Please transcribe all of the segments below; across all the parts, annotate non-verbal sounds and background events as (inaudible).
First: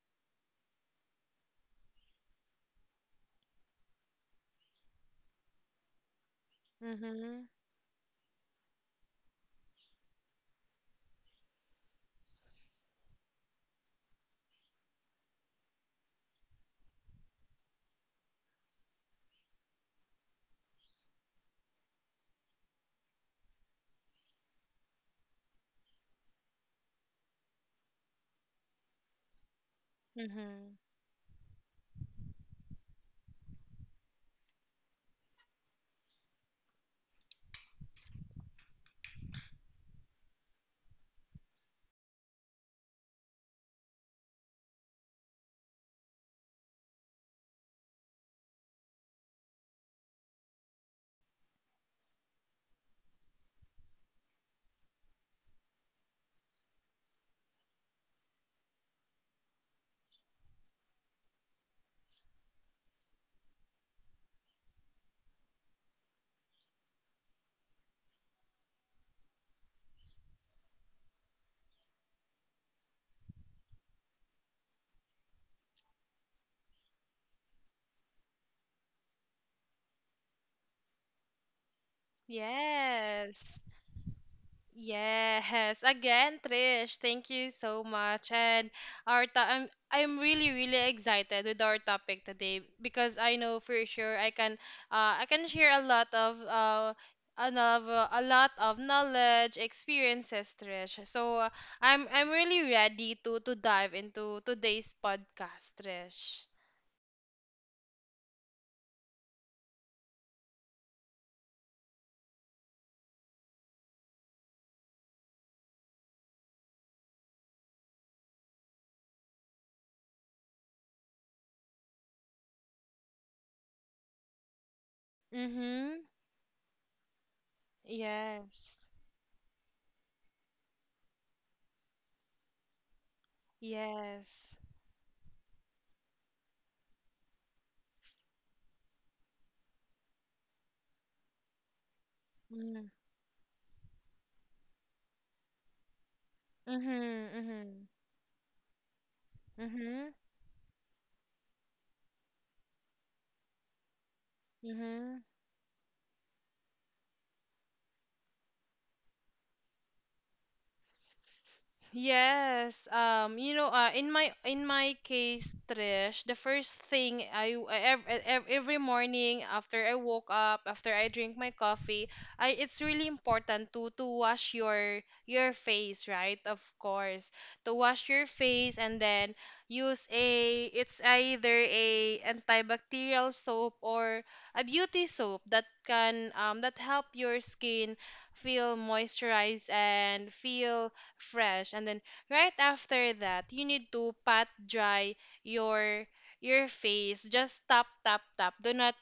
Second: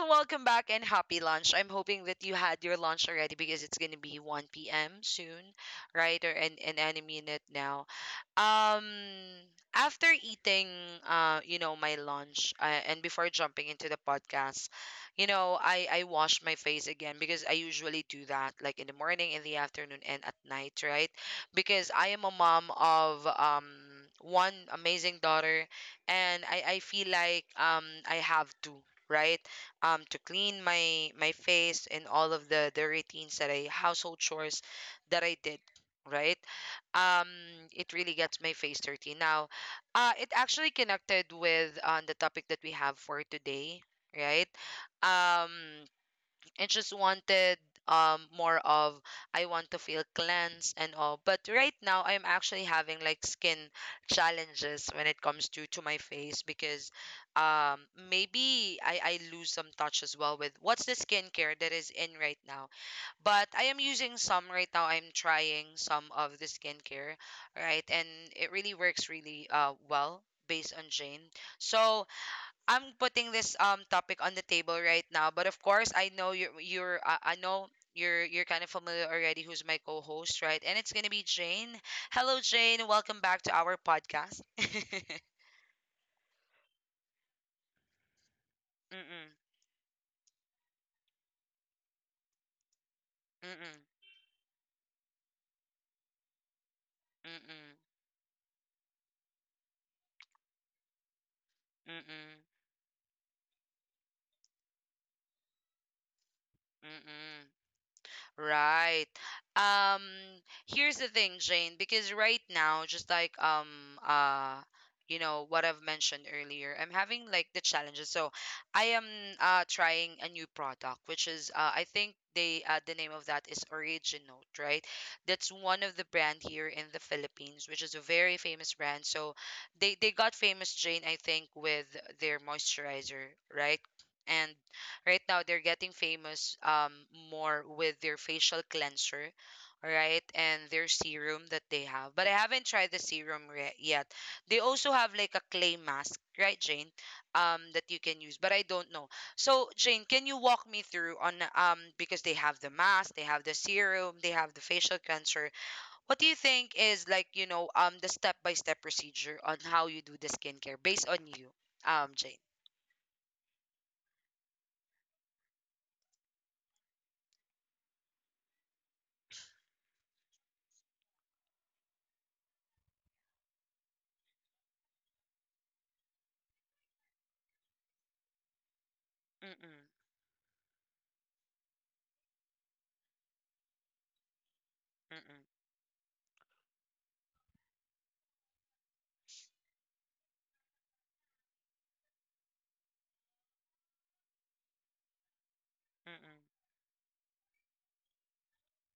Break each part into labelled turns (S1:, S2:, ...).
S1: Welcome back and happy lunch. I'm hoping that you had your lunch already because it's going to be 1 p.m. soon, right? Or an enemy in
S2: Mm-hmm.
S1: it now. Um, after eating, my lunch, and before jumping into the podcast, I wash my face again because I usually do that, like in the morning, in the afternoon, and at night, right? Because I am a mom of one amazing daughter, and I feel like I have to. Right, to clean
S2: Mm-hmm.
S1: my face and all of the routines that I household chores that I did, right. um it really gets my face dirty now. It actually connected with the topic that we have for today, right. um and just wanted more of, I want to feel cleansed and all. But right now I'm actually having like skin challenges when it comes to my face because, um maybe I lose some touch as well with what's the skincare that is in right now. But I am using some right now. I'm trying some of the skincare, right? And it really works really well based on Jane. So I'm putting this topic on the table right now, but of course I know you're I know you're kind of familiar already who's my co-host, right? And it's gonna be Jane. Hello, Jane. Welcome back to
S2: Yes.
S1: our podcast. (laughs) mm
S2: Yes. Again, Trish, thank you so much. And I'm really really excited with our topic today because I
S1: mm
S2: know for
S1: mm
S2: sure I can share
S1: mm mm
S2: another a lot of knowledge, experiences, Trish. So
S1: mm
S2: I'm
S1: mm
S2: I'm
S1: mm.
S2: really ready to dive into today's podcast, Trish.
S1: mm Right. Um here's the thing, Jane, because right now, just like you know what I've mentioned earlier, I'm having like the challenges. So I am trying a new product, which is I think the name of that is Origin, right? That's one of
S2: Mm-hmm.
S1: the brand here in the Philippines, which is a very famous
S2: Yes.
S1: brand. So they got famous, Jane, I think, with their moisturizer, right? And
S2: Yes.
S1: right now they're getting famous, more with their facial cleanser, right, and their serum that they have, but I haven't
S2: Mm.
S1: tried yet. They also have like a clay mask, right, Jane,
S2: Mhm,
S1: that
S2: mhm.
S1: you can use, but I don't know. So Jane,
S2: Mhm,
S1: can you walk me through on, because they have the mask, they have the serum, they have the facial
S2: mhm.
S1: cleanser, what do you think is like, the step by step procedure on how you do the skincare based on you, Jane?
S2: Yes, in my case, Trish, the first thing I every morning after I woke up, after I drink my coffee, I it's really important to wash your face, right? Of course, to wash your face, and then
S1: mm-mm,
S2: use a it's either a antibacterial soap or a beauty soap
S1: mm-mm,
S2: that can that help your skin feel moisturized and feel fresh. And then right after that, you need to pat dry your your
S1: mm-mm.
S2: face, just tap tap tap. do not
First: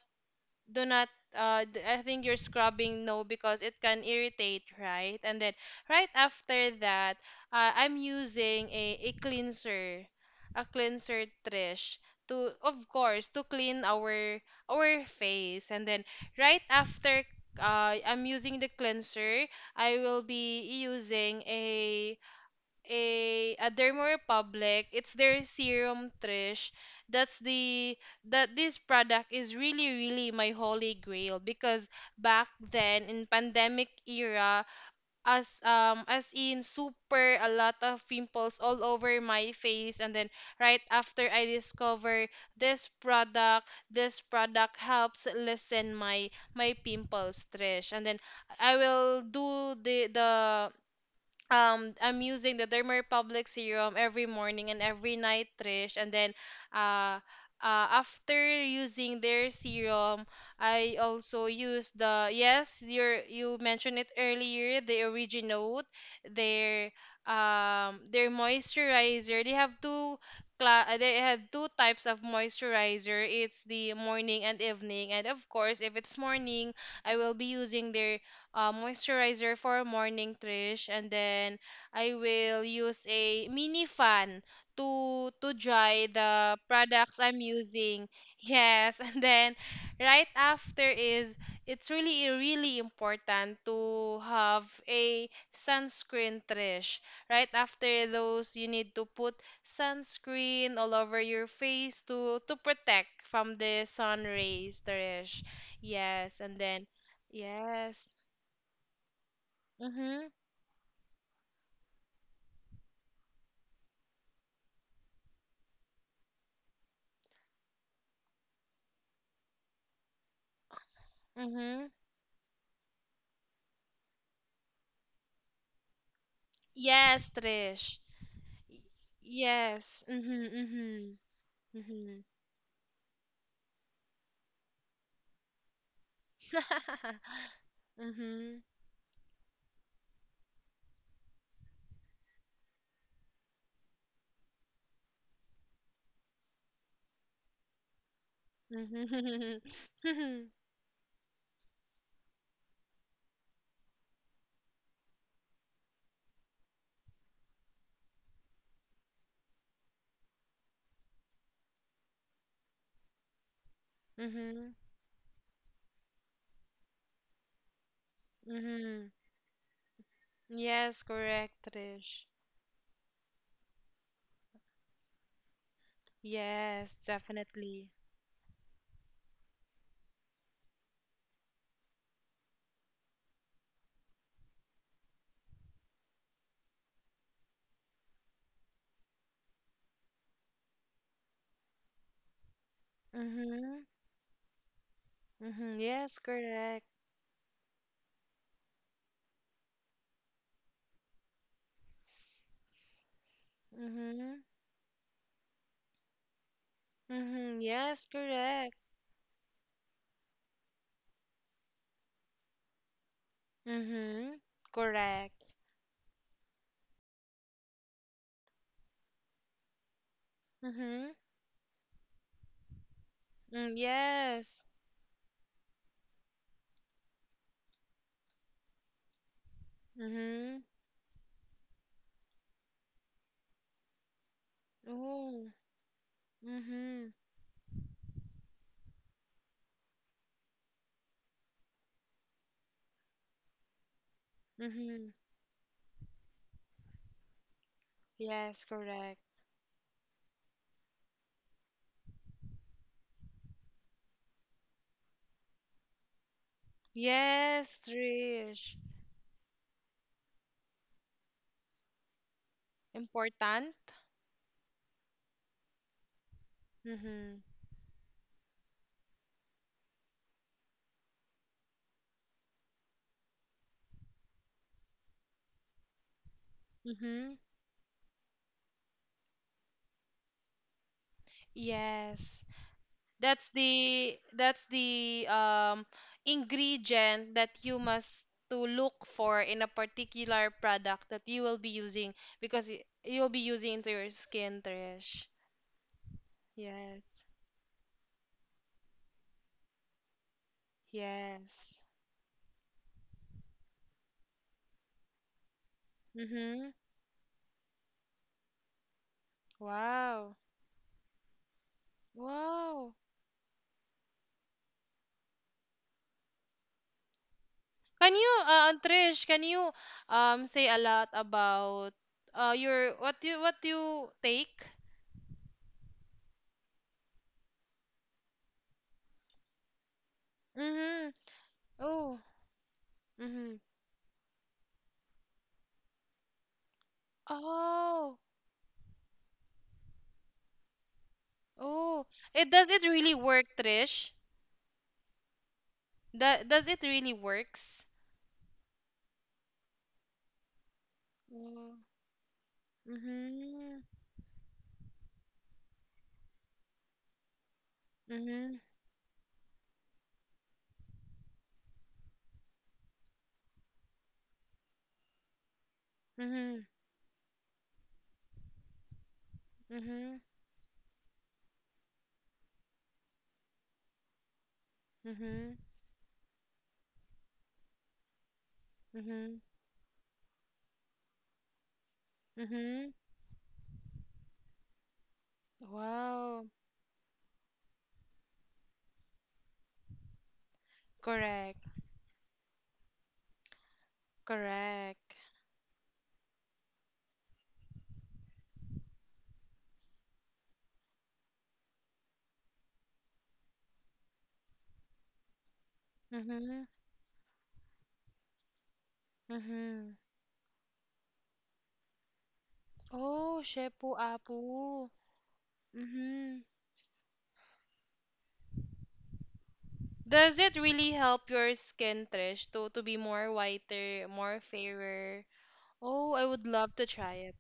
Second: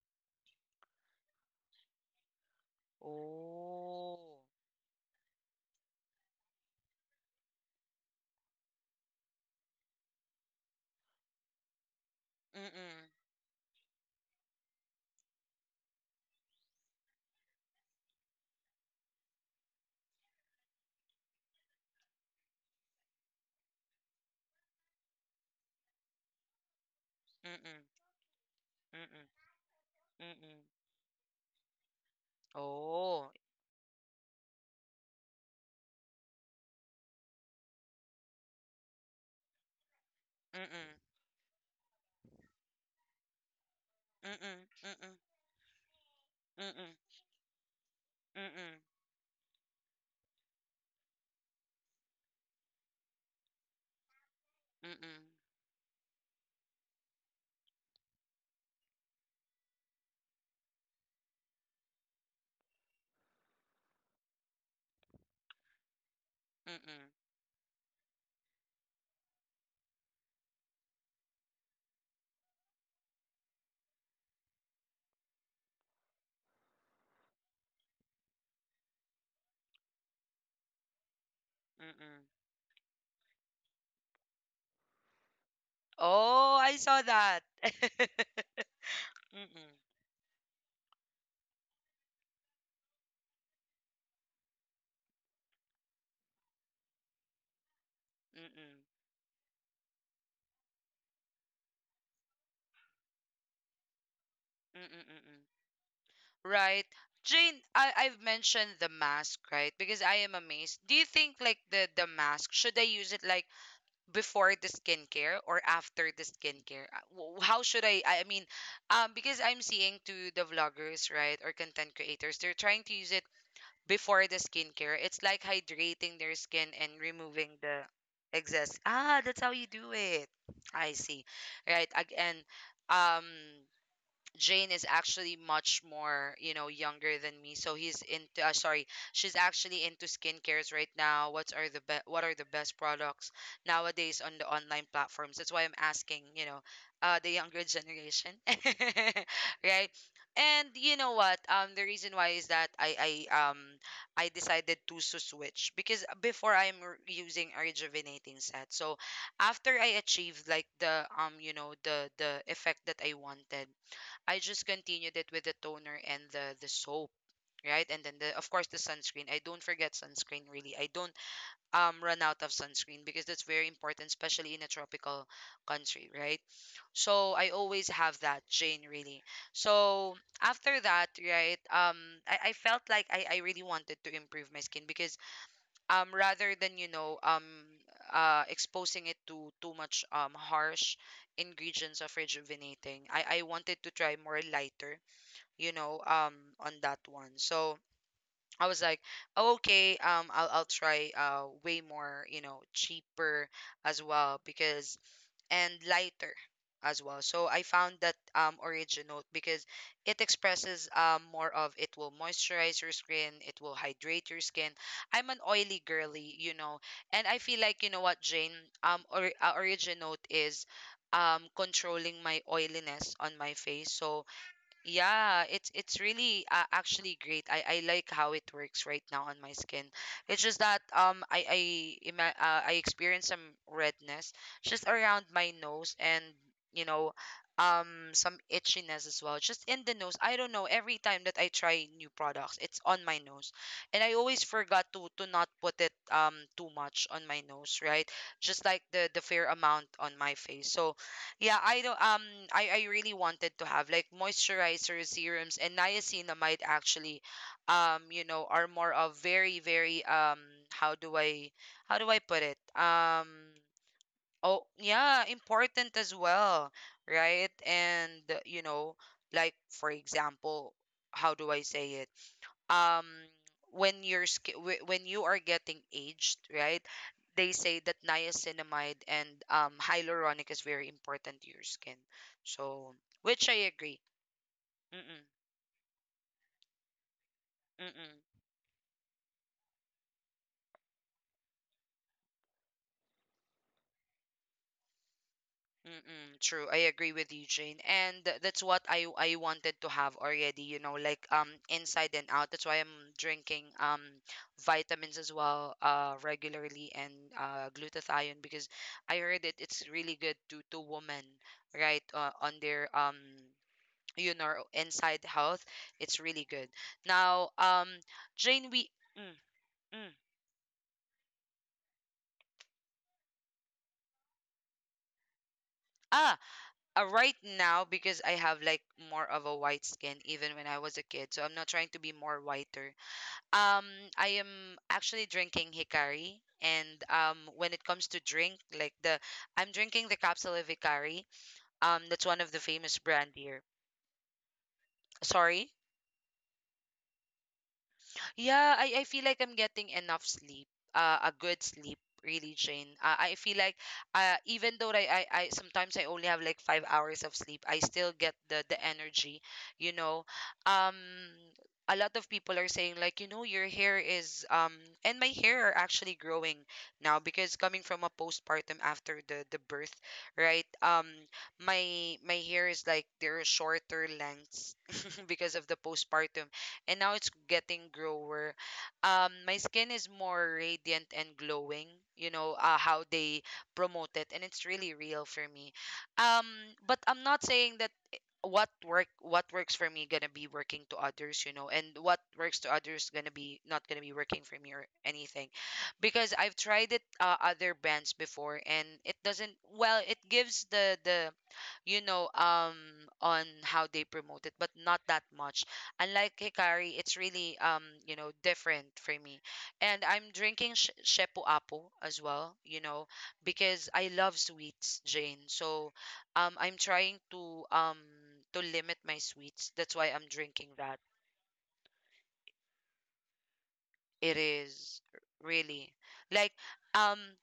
S2: do not I think you're scrubbing, no, because it can
S1: Oh,
S2: irritate, right? And then right after that, I'm using a cleanser, Trish, to
S1: mm,
S2: of
S1: mm,
S2: course to clean our face. And then right after, uh, i'm using the cleanser I will be using a Dermo Republic. It's their serum, Trish. That's the
S1: mm,
S2: that this product is really really my
S1: mm,
S2: holy grail, because back then in
S1: oh,
S2: pandemic era, as in super a lot of pimples all over my face. And then
S1: mm,
S2: right
S1: mm,
S2: after I discover this
S1: mm, mm,
S2: product helps lessen my pimples, Trish. And then
S1: mm,
S2: I
S1: mm,
S2: will do the I'm using the Dermarepublic serum every morning and every night, Trish. And then uh, after using their serum, I also use the, yes, you mentioned it earlier, the Originote,
S1: mm,
S2: their
S1: mm.
S2: their moisturizer. They have two types of moisturizer. It's the morning and evening. And of course, if it's morning, I will be using their moisturizer for morning, Trish, and then I will use a mini fan to dry the
S1: Oh, I saw
S2: products I'm
S1: that. (laughs)
S2: using. Yes, (laughs) and then
S1: Mm-mm,
S2: right after is it's really really important to have a sunscreen, Trish. Right after those, you
S1: mm-mm,
S2: need to put sunscreen all over your face to protect from the sun rays,
S1: mm-mm, mm-mm.
S2: Trish. Yes, and
S1: Right.
S2: then
S1: Jane,
S2: yes.
S1: I've mentioned the mask, right? Because I
S2: Mhm.
S1: am amazed. Do you think like the mask, should I use it like before the skincare or after the skincare? How should I? I mean, because I'm seeing to the vloggers, right, or
S2: Mhm.
S1: content creators, they're trying to use it before the skincare. It's like hydrating their skin and
S2: Yes,
S1: removing the
S2: Trish.
S1: excess.
S2: Y-
S1: Ah, that's how you do
S2: Yes.
S1: it. I
S2: Mhm.
S1: see.
S2: Mhm.
S1: Right.
S2: Mhm.
S1: Again, um, Jane is actually much more, you know, younger
S2: (laughs)
S1: than me. So he's into
S2: mhm.
S1: sorry, she's actually into skincares right now. What are the best products nowadays on the online platforms? That's why I'm asking, you know, the younger generation. (laughs)
S2: Mhm.
S1: Right?
S2: (laughs)
S1: And you know what? The reason why is that I decided to switch because before using a rejuvenating set. So after I achieved like the, the effect that I wanted, I just
S2: Mhm.
S1: continued it with the toner and the soap, right? And then the, of course, the
S2: Mhm.
S1: sunscreen. I don't forget sunscreen really. I
S2: Yes,
S1: don't
S2: correct,
S1: run
S2: Trish.
S1: out of sunscreen because that's very important, especially in a tropical country, right?
S2: Yes,
S1: So I always
S2: definitely.
S1: have that, Jane, really. So after that, right, I felt like I really wanted to improve my skin because, rather than, you know, exposing it to too much harsh ingredients of rejuvenating. I wanted
S2: Mhm.
S1: to try more lighter, you
S2: Mhm.
S1: know,
S2: Yes,
S1: on
S2: correct.
S1: that one. So I was like, oh, okay, I'll try way more, you know, cheaper as well
S2: Mhm.
S1: because, and lighter as well. So
S2: Mhm.
S1: I found
S2: Yes,
S1: that
S2: correct.
S1: original because it expresses, more of, it will moisturize your skin, it will hydrate
S2: Mhm.
S1: your skin. I'm an
S2: Correct.
S1: oily girly, you know, and I feel like, you know what, Jane, origin is
S2: Mhm.
S1: controlling my oiliness on my
S2: Mm,
S1: face. So
S2: yes.
S1: yeah, it's really actually great. I like how it works right now on my skin. It's just
S2: Mhm.
S1: that I experience some redness just around my
S2: Oh.
S1: nose and, you know,
S2: Mhm.
S1: some itchiness as well just in the nose. I don't know, every time that I try new products it's on my nose, and I always forgot to
S2: Mhm.
S1: not put it too much on my nose, right? Just
S2: Yes,
S1: like the
S2: correct.
S1: the fair amount on my face. So yeah, I don't I really wanted to have like moisturizers, serums and niacinamide actually,
S2: Yes,
S1: you know, are
S2: Trish.
S1: more of very very, how do I how do I put it?
S2: Important.
S1: Oh yeah, important as well,
S2: Mm-hmm.
S1: right? And you know, like for example, how do I say it? um when you are getting aged, right,
S2: Mm-hmm.
S1: they say that niacinamide and hyaluronic is very important to your skin,
S2: Yes.
S1: so, which
S2: That's
S1: I agree.
S2: the that's
S1: mm-mm,
S2: the um ingredient that you
S1: mm-mm.
S2: must to look for in a particular product that you will be using, because you'll be using into your skin, Trish.
S1: Mm-mm, true. I agree
S2: Yes.
S1: with you, Jane. And that's what I wanted to have already, you know, like
S2: Yes.
S1: inside and out. That's why I'm drinking vitamins as well,
S2: Mm-hmm.
S1: regularly, and glutathione because I heard it it's really good
S2: Wow.
S1: to women, right? On their
S2: Wow.
S1: you know, inside health. It's really good. Now,
S2: Can you,
S1: Jane, we
S2: Trish,
S1: mm,
S2: can you
S1: mm.
S2: say a lot about your what you take?
S1: Ah, right now because I have like more of a white skin even when I was a
S2: Mm-hmm.
S1: kid. So I'm not trying to be
S2: Oh.
S1: more whiter.
S2: Mm-hmm.
S1: Um, I am actually drinking Hikari. And when it comes to
S2: Oh.
S1: drink, I'm drinking the capsule of Hikari.
S2: Oh.
S1: That's one of
S2: It
S1: the
S2: does it
S1: famous
S2: really
S1: brand
S2: work,
S1: here.
S2: Trish?
S1: Sorry.
S2: That does it really works?
S1: Yeah, I feel like I'm getting enough sleep, a good
S2: Oh.
S1: sleep, really, Jane. I feel like,
S2: Mm-hmm.
S1: even though I sometimes I only have like 5 hours of sleep, I still get
S2: Mm-hmm.
S1: the energy, you know. Um, a lot of people are saying like, you know, your hair is, and my hair are actually growing
S2: Mm-hmm.
S1: now because coming from a postpartum after the birth,
S2: Mm-hmm.
S1: right? My hair is like they're shorter lengths (laughs) because
S2: Mm-hmm.
S1: of the postpartum, and now it's getting grower.
S2: Mm-hmm.
S1: My skin is more radiant and glowing. You know,
S2: Mm-hmm.
S1: how they promote it, and it's really real for me. Um,
S2: Wow.
S1: but I'm not saying that what works for me gonna be working to others, you know,
S2: Correct.
S1: and what works to others gonna be not gonna be working for me or
S2: Correct.
S1: anything because I've tried it, other brands before and it doesn't, well it gives the you know, on how they promote it, but not that much. Unlike
S2: Mm-hmm.
S1: Hikari, it's really, you know, different for me.
S2: Mm-hmm.
S1: And I'm drinking Shepu Apo as well, you know,
S2: Oh,
S1: because
S2: Shepu
S1: I love
S2: Apu.
S1: sweets, Jane. So
S2: Mm-hmm.
S1: I'm trying to limit my sweets. That's why I'm
S2: Does it
S1: drinking
S2: really
S1: that.
S2: help your skin, Trish, to be more whiter,
S1: It
S2: more
S1: is
S2: fairer?
S1: really
S2: Oh, I would
S1: like,
S2: love to
S1: um
S2: try it.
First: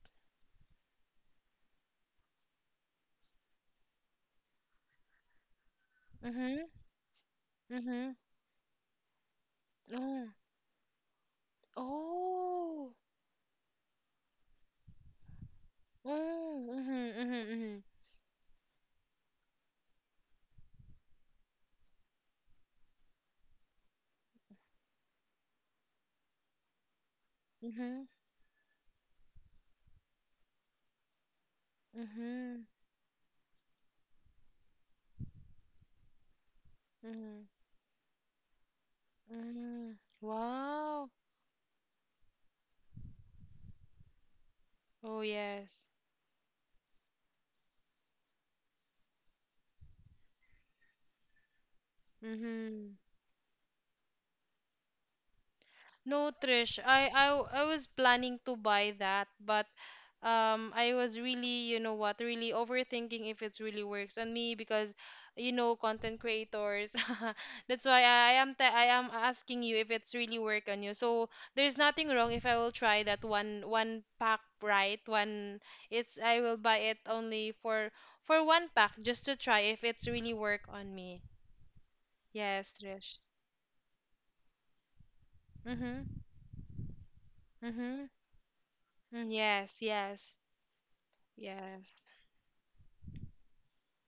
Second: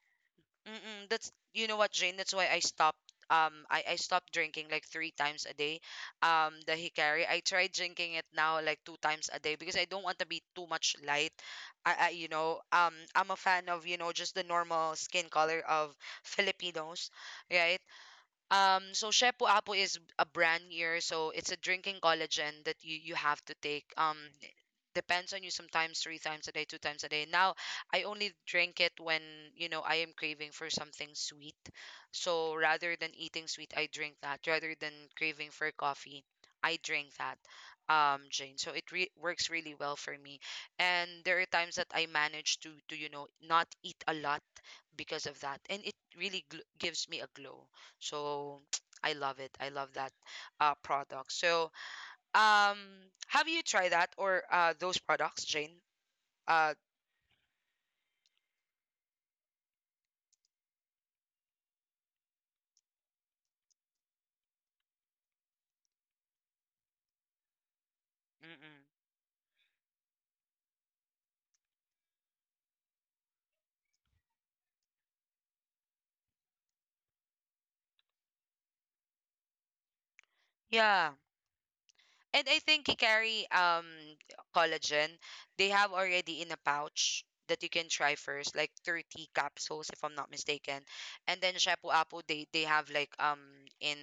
S1: mm-mm, that's, you know what, Jane, that's why I stopped, I stopped drinking like three times a day.
S2: Mhm.
S1: The Hikari. I tried drinking
S2: Mhm.
S1: it now like two times a day because I don't want to
S2: Oh.
S1: be too much light. I, you know,
S2: Oh.
S1: I'm a fan of, you know, just the normal skin color of
S2: Oh.
S1: Filipinos, right?
S2: Mhm. Mhm.
S1: So Shepu Apo is a brand here, so it's a drinking collagen that you have to take. Depends on you, sometimes three times a day, two times a day. Now I
S2: Mhm.
S1: only drink it when, you know, I am craving for something sweet. So
S2: Mhm.
S1: rather than eating sweet, I drink that. Rather than craving for coffee, I drink
S2: Mhm.
S1: that.
S2: Mhm.
S1: Jane. So it re works really well
S2: mhm.
S1: for me.
S2: Wow.
S1: And there are times that I manage to you know, not eat a lot
S2: Oh
S1: because of that. And
S2: yes.
S1: it really gl gives me a glow. So (tsk) I love it. I love that product. So um,
S2: Mhm.
S1: have you tried that or those products, Jane?
S2: No,
S1: Uh,
S2: Trish, I was planning to buy that, but I was really, you know what, really overthinking if it's really works on me, because content creators. (laughs) That's why I, I am ta
S1: mm-mm.
S2: I am asking you if it's really work on you. So there's nothing wrong if I will try that one pack, right? One it's I will buy it only for one pack, just to try if it's really work on
S1: Yeah.
S2: me.
S1: And I
S2: Yes,
S1: think
S2: Trish.
S1: Hikari collagen, they have
S2: Mm-hmm.
S1: already in a pouch that you can
S2: Mm-hmm.
S1: try first, like
S2: mm,
S1: 30
S2: Yes,
S1: capsules if I'm
S2: yes.
S1: not mistaken. And then Shapu
S2: Yes.
S1: Apu, they have like in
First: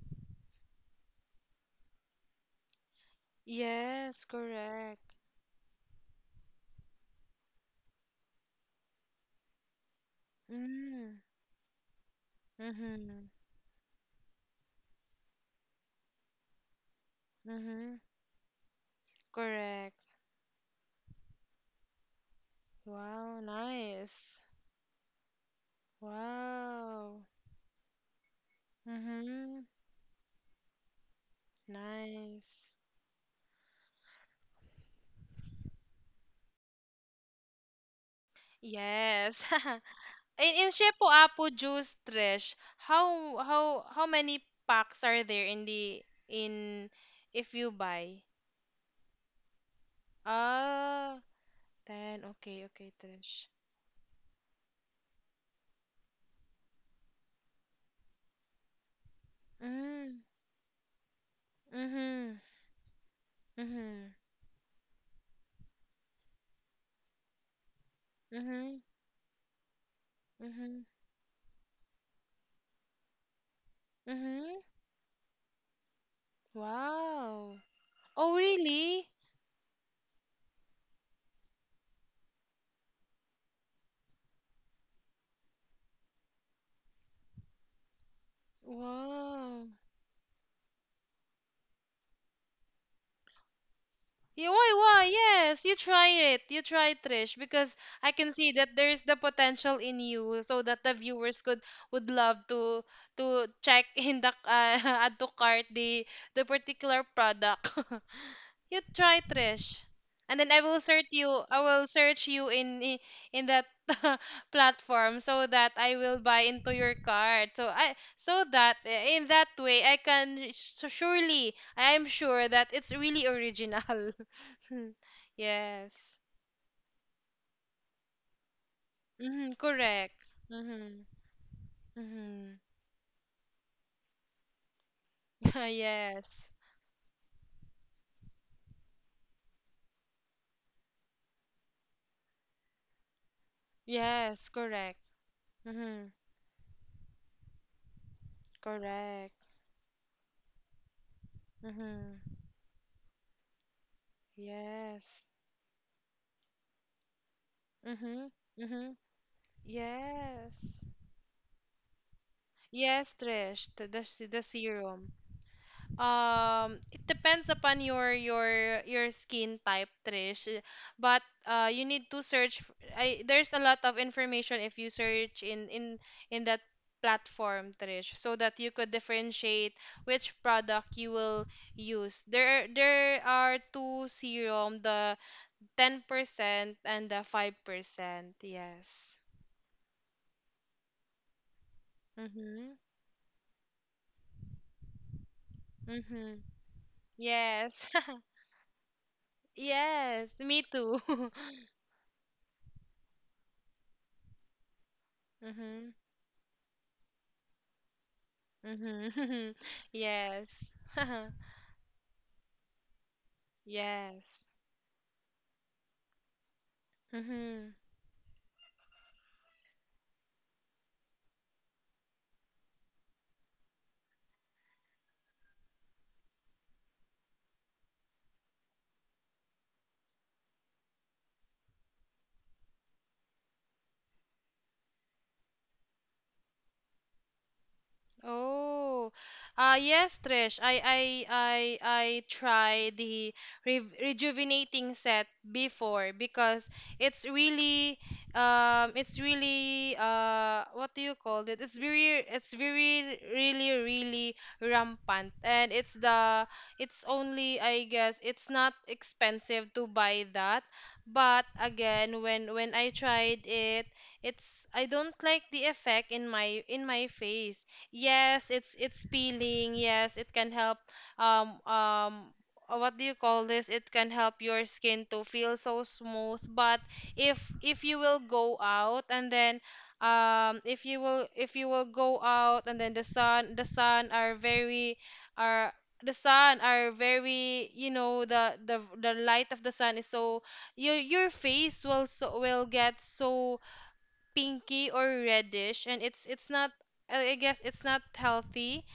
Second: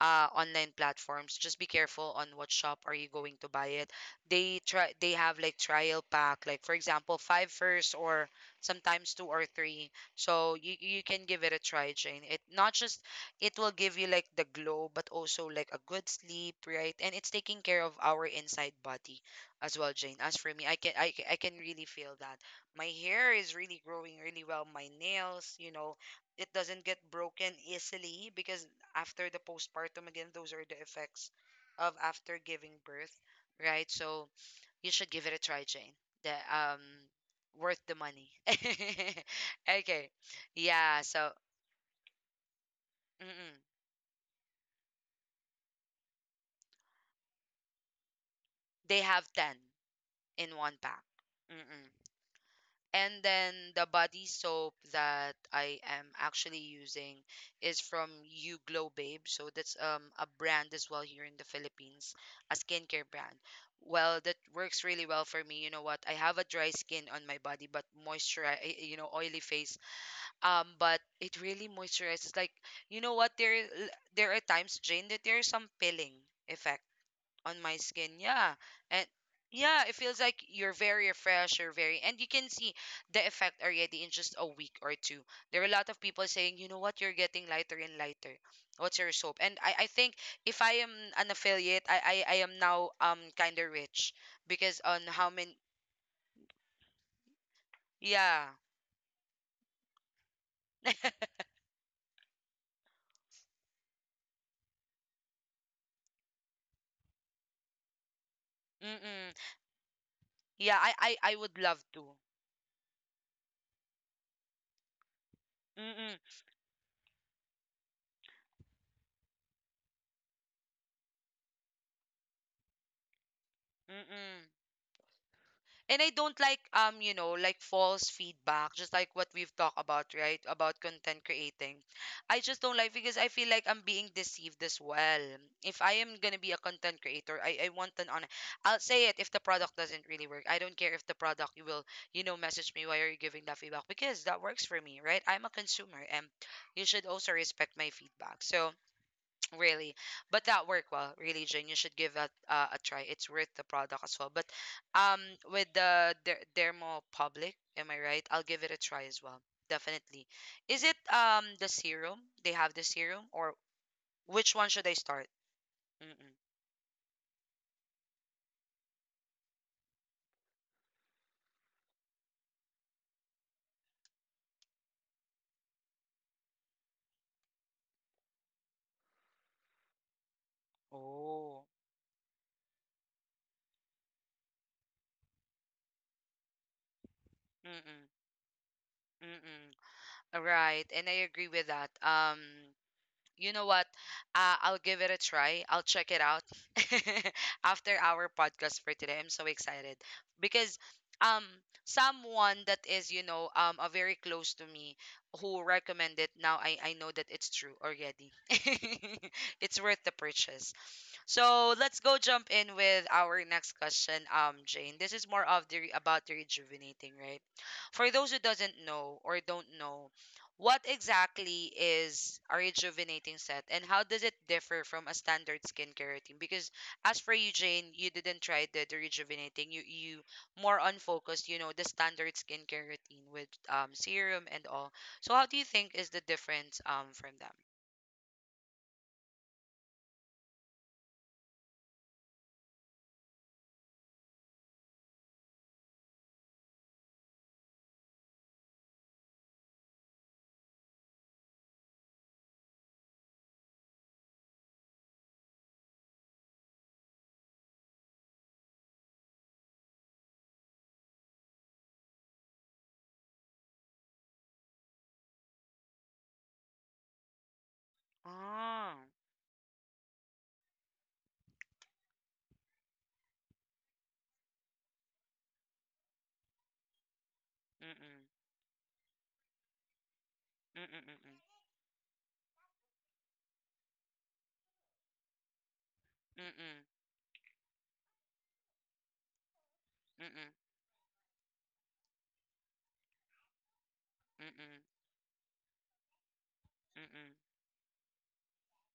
S1: online platforms. Just be careful on what shop are you going to buy it.
S2: Yes,
S1: They
S2: correct.
S1: have like trial pack, like for example, five first or sometimes two or three. So you
S2: Mm,
S1: can give it a try, Jane. It not just
S2: mm-hmm,
S1: It will give you like the glow but also like a good sleep, right? And it's taking care of
S2: mm-hmm,
S1: our inside body as well,
S2: correct.
S1: Jane. As for me, I can really feel that my hair
S2: Wow,
S1: is really growing
S2: nice.
S1: really well, my nails, you know, it doesn't get
S2: Wow.
S1: broken easily, because after the
S2: Mm-hmm,
S1: postpartum, again, those are the effects of after giving
S2: nice.
S1: birth, right? So you should give it a try, Jane. The worth the money. (laughs)
S2: Yes. (laughs)
S1: Okay.
S2: In
S1: Yeah,
S2: Shepo
S1: so
S2: Apo juice, Trish, how
S1: mm-mm.
S2: how how many packs are there in the in if you buy?
S1: They have 10 in one pack.
S2: Ah,
S1: Mm-mm.
S2: 10. Okay, okay,
S1: And
S2: Trish.
S1: then the body soap that I am actually using is from You Glow Babe. So that's
S2: Mm,
S1: a brand as well here in the Philippines,
S2: mm-hmm,
S1: a skincare brand.
S2: mm-hmm,
S1: Well, that works really well for me. You know what? I have a dry skin on my body, but moisturize,
S2: mm-hmm,
S1: you know, oily face.
S2: mm-hmm,
S1: But it really moisturizes. Like, you know what? there are
S2: mm-hmm.
S1: times, Jane, that there's some pilling effect
S2: Wow.
S1: on my skin.
S2: Oh,
S1: Yeah. And
S2: really?
S1: yeah, it feels like you're very refreshed, you're very, and you can see the effect already in just a week or two. There are a lot of people saying, you know what, you're getting lighter and lighter. What's your soap? And
S2: Wow.
S1: I think if I am an affiliate, I am now kinda rich
S2: Yeah, why,
S1: because on
S2: why?
S1: how many,
S2: Yes, you try it. You try it, Trish, because I can
S1: yeah.
S2: see that there's the potential in you, so that the
S1: (laughs)
S2: viewers could would love to check in the (laughs) add to cart the particular product. (laughs) You try,
S1: Mm-mm.
S2: Trish. And then I
S1: Yeah,
S2: will
S1: I,
S2: search
S1: I
S2: you.
S1: I would
S2: I
S1: love
S2: will
S1: to.
S2: search you in that (laughs) platform, so that I
S1: Mm-mm.
S2: will buy into your card. So I so that eh, In that way, I can so surely I am sure that it's really original.
S1: Mm-mm.
S2: (laughs)
S1: And I
S2: yes.
S1: don't like you know, like false feedback, just like what
S2: Mm-hmm,
S1: we've talked about,
S2: correct.
S1: right? About
S2: Mm-hmm.
S1: content creating. I
S2: Mm-hmm.
S1: just don't like because I feel like I'm being deceived as well. If I am gonna
S2: (laughs) yes.
S1: be a content creator, I want an honest. I'll say it if the product doesn't really work. I don't care if the product you will, you know, message me why are you giving that feedback? Because that
S2: Yes,
S1: works for
S2: correct.
S1: me, right? I'm a consumer
S2: Mm-hmm.
S1: and you should also respect my feedback. So
S2: Correct.
S1: really, but that worked well. Really, Jane, you should give that
S2: Mm-hmm.
S1: a try. It's worth the product as well. But um,
S2: Yes.
S1: with the Dermo Public, am I right?
S2: Mm-hmm.
S1: I'll give it a
S2: Mm-hmm.
S1: try as well. Definitely. Is
S2: Yes.
S1: it the serum? They have the
S2: Yes,
S1: serum, or
S2: Trish, the
S1: which one should I
S2: serum.
S1: start? Mm-mm.
S2: It depends upon your skin type, Trish. But you need to search. There's a lot of information if you search in that platform, Trish, so that you could differentiate which product you will
S1: Oh.
S2: use. There are two serum, the 10% and the
S1: Mm-mm.
S2: 5%. Yes.
S1: Mm-mm. All right, and I agree with that.
S2: Mhm.
S1: You know what? I'll give it a try. I'll check it
S2: Mhm.
S1: out (laughs)
S2: Yes.
S1: after our
S2: (laughs)
S1: podcast for today. I'm so excited
S2: Yes, me
S1: because
S2: too. (laughs)
S1: um someone that is, you know, a very close to me who
S2: Mm-hmm.
S1: recommended, now I know that it's true already. (laughs)
S2: Mm-hmm. (laughs)
S1: It's worth the
S2: Yes.
S1: purchase.
S2: (laughs)
S1: So let's go jump in with our next question,
S2: Yes.
S1: Jane. This is more of the about the rejuvenating, right?
S2: Mm-hmm.
S1: For those who doesn't know or don't know, what exactly is a rejuvenating set and how does it differ from a standard skincare routine? Because as for you, Jane, you didn't try the rejuvenating. You more on focus, you know, the standard skincare routine with serum and all. So how do you think is the difference from them?
S2: Oh, yes, Trish. I I tried the re rejuvenating set before, because it's really it's really what do you call it? It's very really really rampant, and it's only, I guess, it's not expensive to buy that. But again, when I tried it, it's I don't like the effect in my face. Yes, it's
S1: Oh.
S2: it's peeling. Yes, it can help um um what do you call this? It can help your skin to feel so smooth. But if you will
S1: Mm-mm.
S2: go out and then if you will
S1: Mm-mm.
S2: if you will go out, and then the sun are very are the sun
S1: Mm-mm.
S2: are very, the light of the sun is so
S1: Mm-mm.
S2: your face will get so
S1: Mm-mm. Mm-mm.
S2: pinky
S1: Mm-mm.
S2: or reddish, and it's not. I guess it's not healthy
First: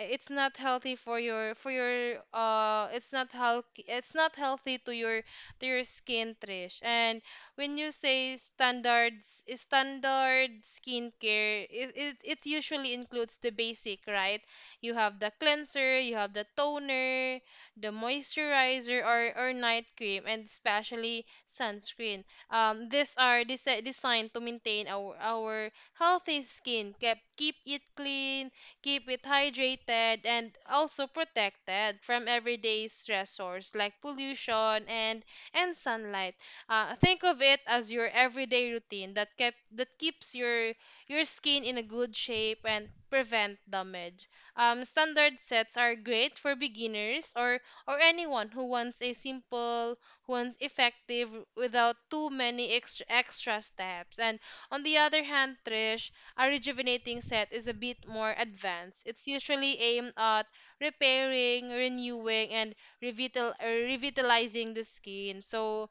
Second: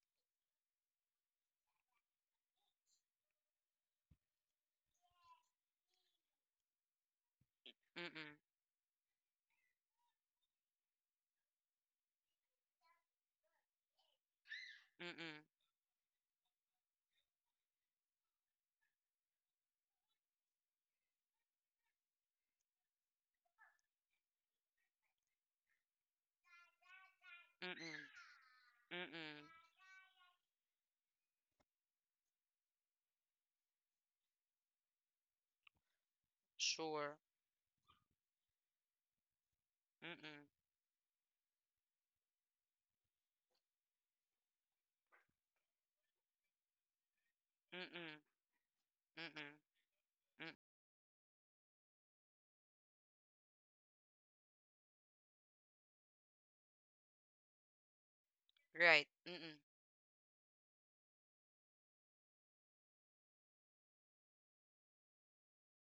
S2: it's not healthy to your skin, Trish. And when you say standard skincare, it usually includes the basic, right? You have the
S1: Mm-mm.
S2: cleanser, you have the toner, the moisturizer or night cream, and especially sunscreen. These are designed to maintain our healthy skin, kept keep it
S1: Mm-mm.
S2: clean,
S1: Mm-mm.
S2: keep it
S1: Mm-mm.
S2: hydrated, and also protected from everyday stressors like pollution and sunlight.
S1: Sure.
S2: Think of it as your everyday routine that kept that keeps
S1: Mm-mm.
S2: your skin in a good shape and prevent damage. Standard sets are great for beginners or
S1: Mm-mm.
S2: anyone who wants a
S1: Mm-mm.
S2: simple, who wants effective, without too many extra steps. And on the other hand, Trish, a rejuvenating set is a bit more
S1: Mm.
S2: advanced.
S1: Right.
S2: It's
S1: Mm-mm.
S2: usually aimed at repairing, renewing, and revitalizing the skin. So,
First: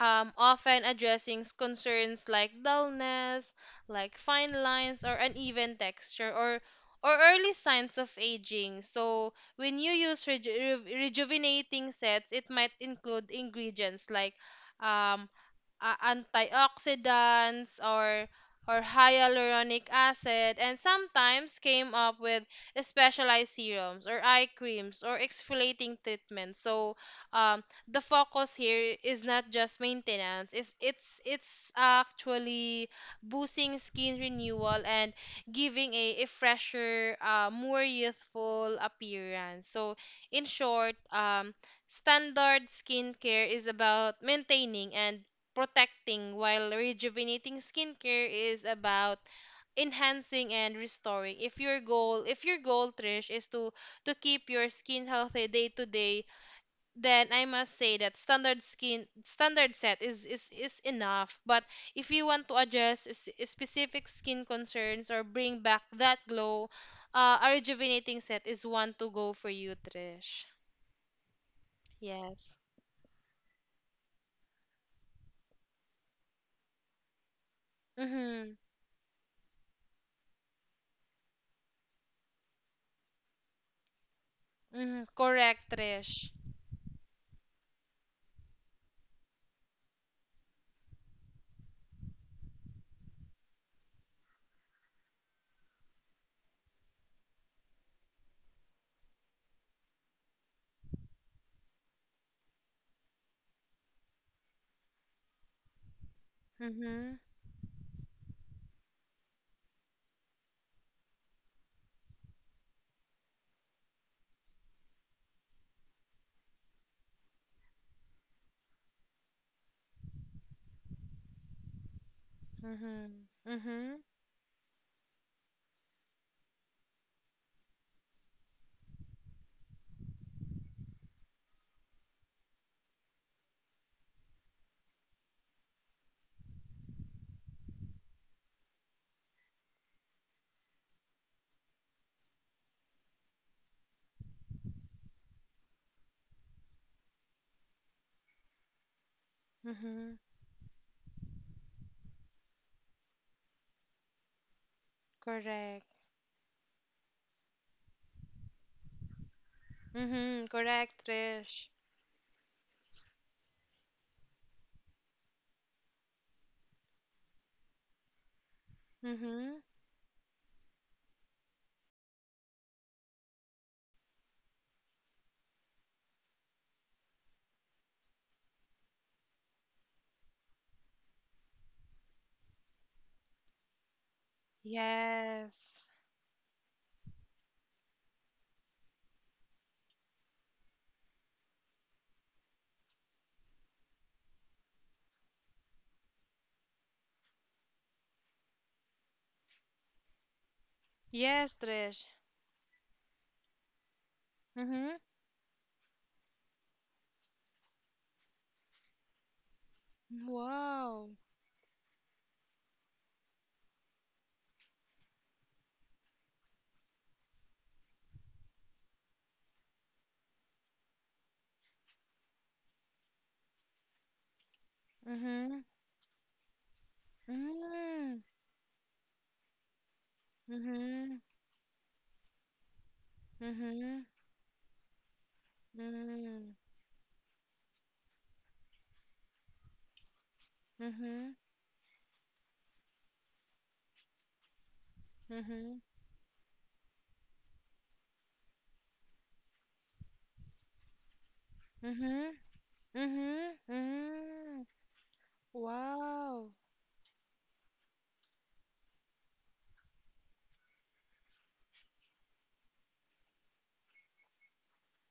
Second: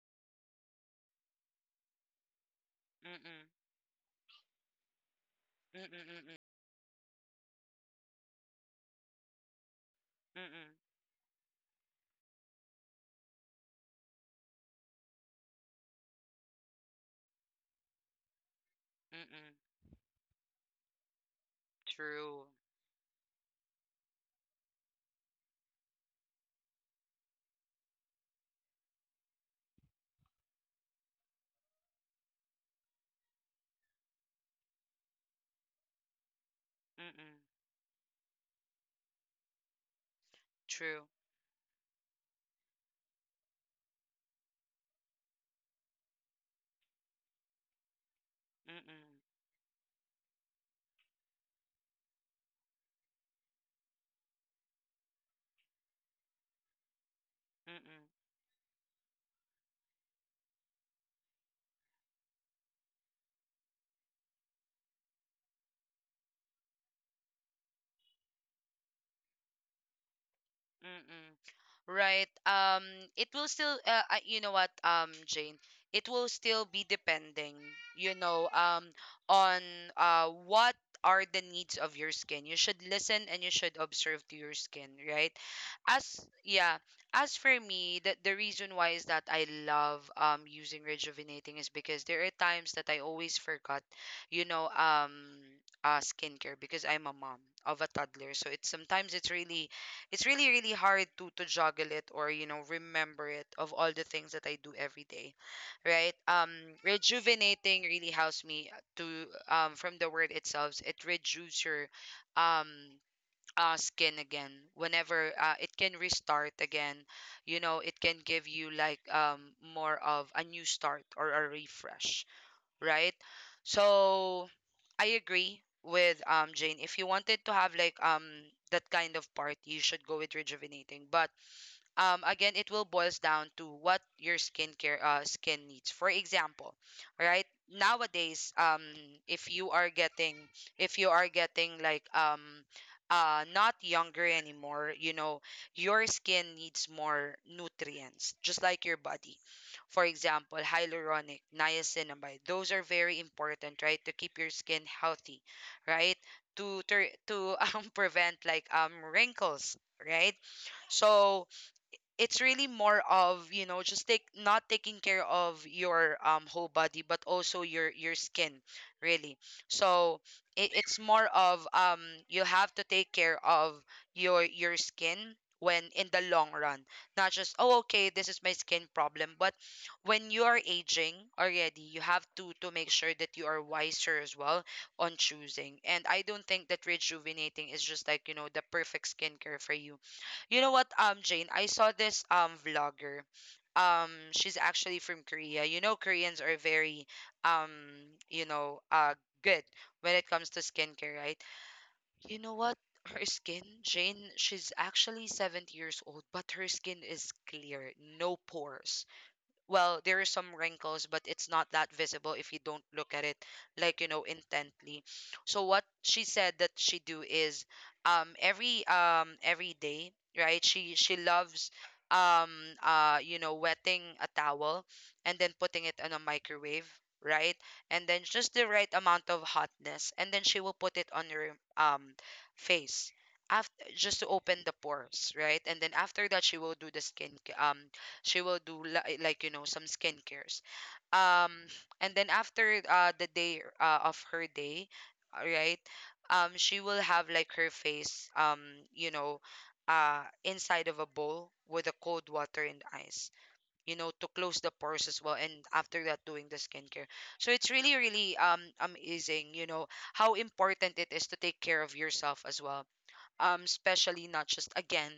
S2: often addressing concerns like
S1: Mm-mm.
S2: dullness, like fine lines or uneven
S1: Mm-mm,
S2: texture,
S1: mm-mm,
S2: or early signs of aging. So, when you use
S1: mm-mm,
S2: rejuvenating sets, it might include ingredients like um, antioxidants or
S1: mm-mm.
S2: hyaluronic acid, and sometimes came up with
S1: True.
S2: specialized serums or eye creams or exfoliating treatments. So um, the focus here is not just maintenance, it's actually boosting skin renewal and giving a fresher,
S1: Mm-mm.
S2: more youthful appearance. So in short,
S1: True.
S2: standard skincare is about maintaining and protecting, while rejuvenating skincare is
S1: Mm-mm.
S2: about enhancing and restoring. If your goal, Trish, is to keep your skin healthy day to day, then I must say
S1: Mm-mm.
S2: that standard set is enough. But if you want to address specific skin concerns or bring back that glow, a rejuvenating set is one to go for you, Trish.
S1: Mm-mm. Right.
S2: Yes.
S1: It will still, you know what, Jane, it will still be depending, you know,
S2: Mhm.
S1: on what are the needs of your skin. You should listen and you should observe to your skin,
S2: Mhm.
S1: right?
S2: Correct,
S1: as
S2: Trish.
S1: Yeah. As for me, the reason why is that I love using rejuvenating is because there are times that I always forgot, you know, skincare, because I'm a mom of a toddler. So it's sometimes it's really, it's really really hard to juggle it, or, you know, remember it of all the things that I do every day, right?
S2: Mhm.
S1: Rejuvenating really helps me to, from the word itself, it rejuves your, um skin again, whenever it can restart again. You know, it can give you like more of a new start or a refresh, right?
S2: Mhm. Mhm.
S1: So I agree with Jane. If you wanted to have like that kind of party, you should go with rejuvenating. But again, it will boils down to what your skincare skin needs. For example, right, nowadays, if you are getting, if you are getting like not younger anymore, you know, your skin needs more nutrients just like your body. For
S2: Mhm.
S1: example, hyaluronic, niacinamide, those are very important, right, to keep your skin healthy,
S2: Correct.
S1: right? To, (laughs) prevent like wrinkles, right?
S2: Mhm. Correct,
S1: So
S2: Trish.
S1: it's really more of, you know, just take not taking care of your whole body, but also your skin, really.
S2: Mhm.
S1: So it's more of, you have to take care of your skin when in the long run. Not just, oh, okay, this is my skin problem, but when you are aging already, you have to make sure that you are wiser as well on choosing.
S2: Yes.
S1: And I don't think that rejuvenating is just like, you know, the perfect skincare for you. You know what, Jane, I saw this vlogger. She's actually from Korea. You know, Koreans are very, um, you know, good when it comes to skincare, right?
S2: Yes, Trish.
S1: You know what? Her skin, Jane, she's
S2: Mhm.
S1: actually 70 years old, but her skin is clear, no pores. Well, there are some wrinkles,
S2: Wow.
S1: but it's not that visible if you don't look at it like, you know, intently. So what she said that she do is every day, right? She loves um you know, wetting a towel and then
S2: Mhm.
S1: putting it on a microwave, right? And then
S2: Mm.
S1: just the right amount of hotness, and then she will put it on
S2: Mhm.
S1: her face after,
S2: Mhm.
S1: just to open the pores, right? And then after that she
S2: Mm.
S1: will do the skin, um she will do like, you know, some skincares.
S2: Mhm.
S1: um and then after the day of her day, right,
S2: Mhm.
S1: she will have like her face you know, inside of a bowl with a cold
S2: Mhm.
S1: water and ice,
S2: Mhm.
S1: you know, to close the
S2: Mm.
S1: pores as well, and after that doing the
S2: Wow.
S1: skincare. So it's really really amazing, you know, how important it is to take care of yourself as well, especially not just again,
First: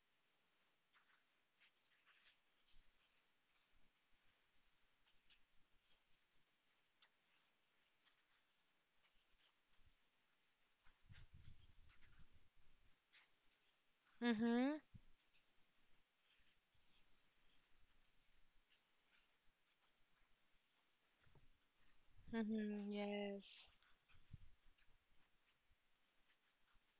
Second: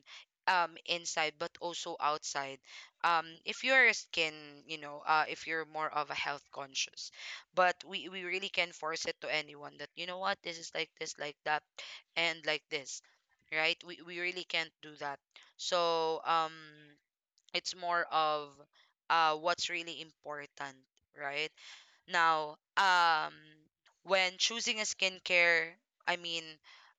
S1: inside but also outside. If you're a skin, you know, if you're more of a health conscious. But we really can force it to anyone that, you know what, this is like this, like that, and like this, right? We really can't
S2: Mhm.
S1: do that. So it's more of what's really important, right, now,
S2: Mhm. Yes.
S1: when choosing a skincare, I mean,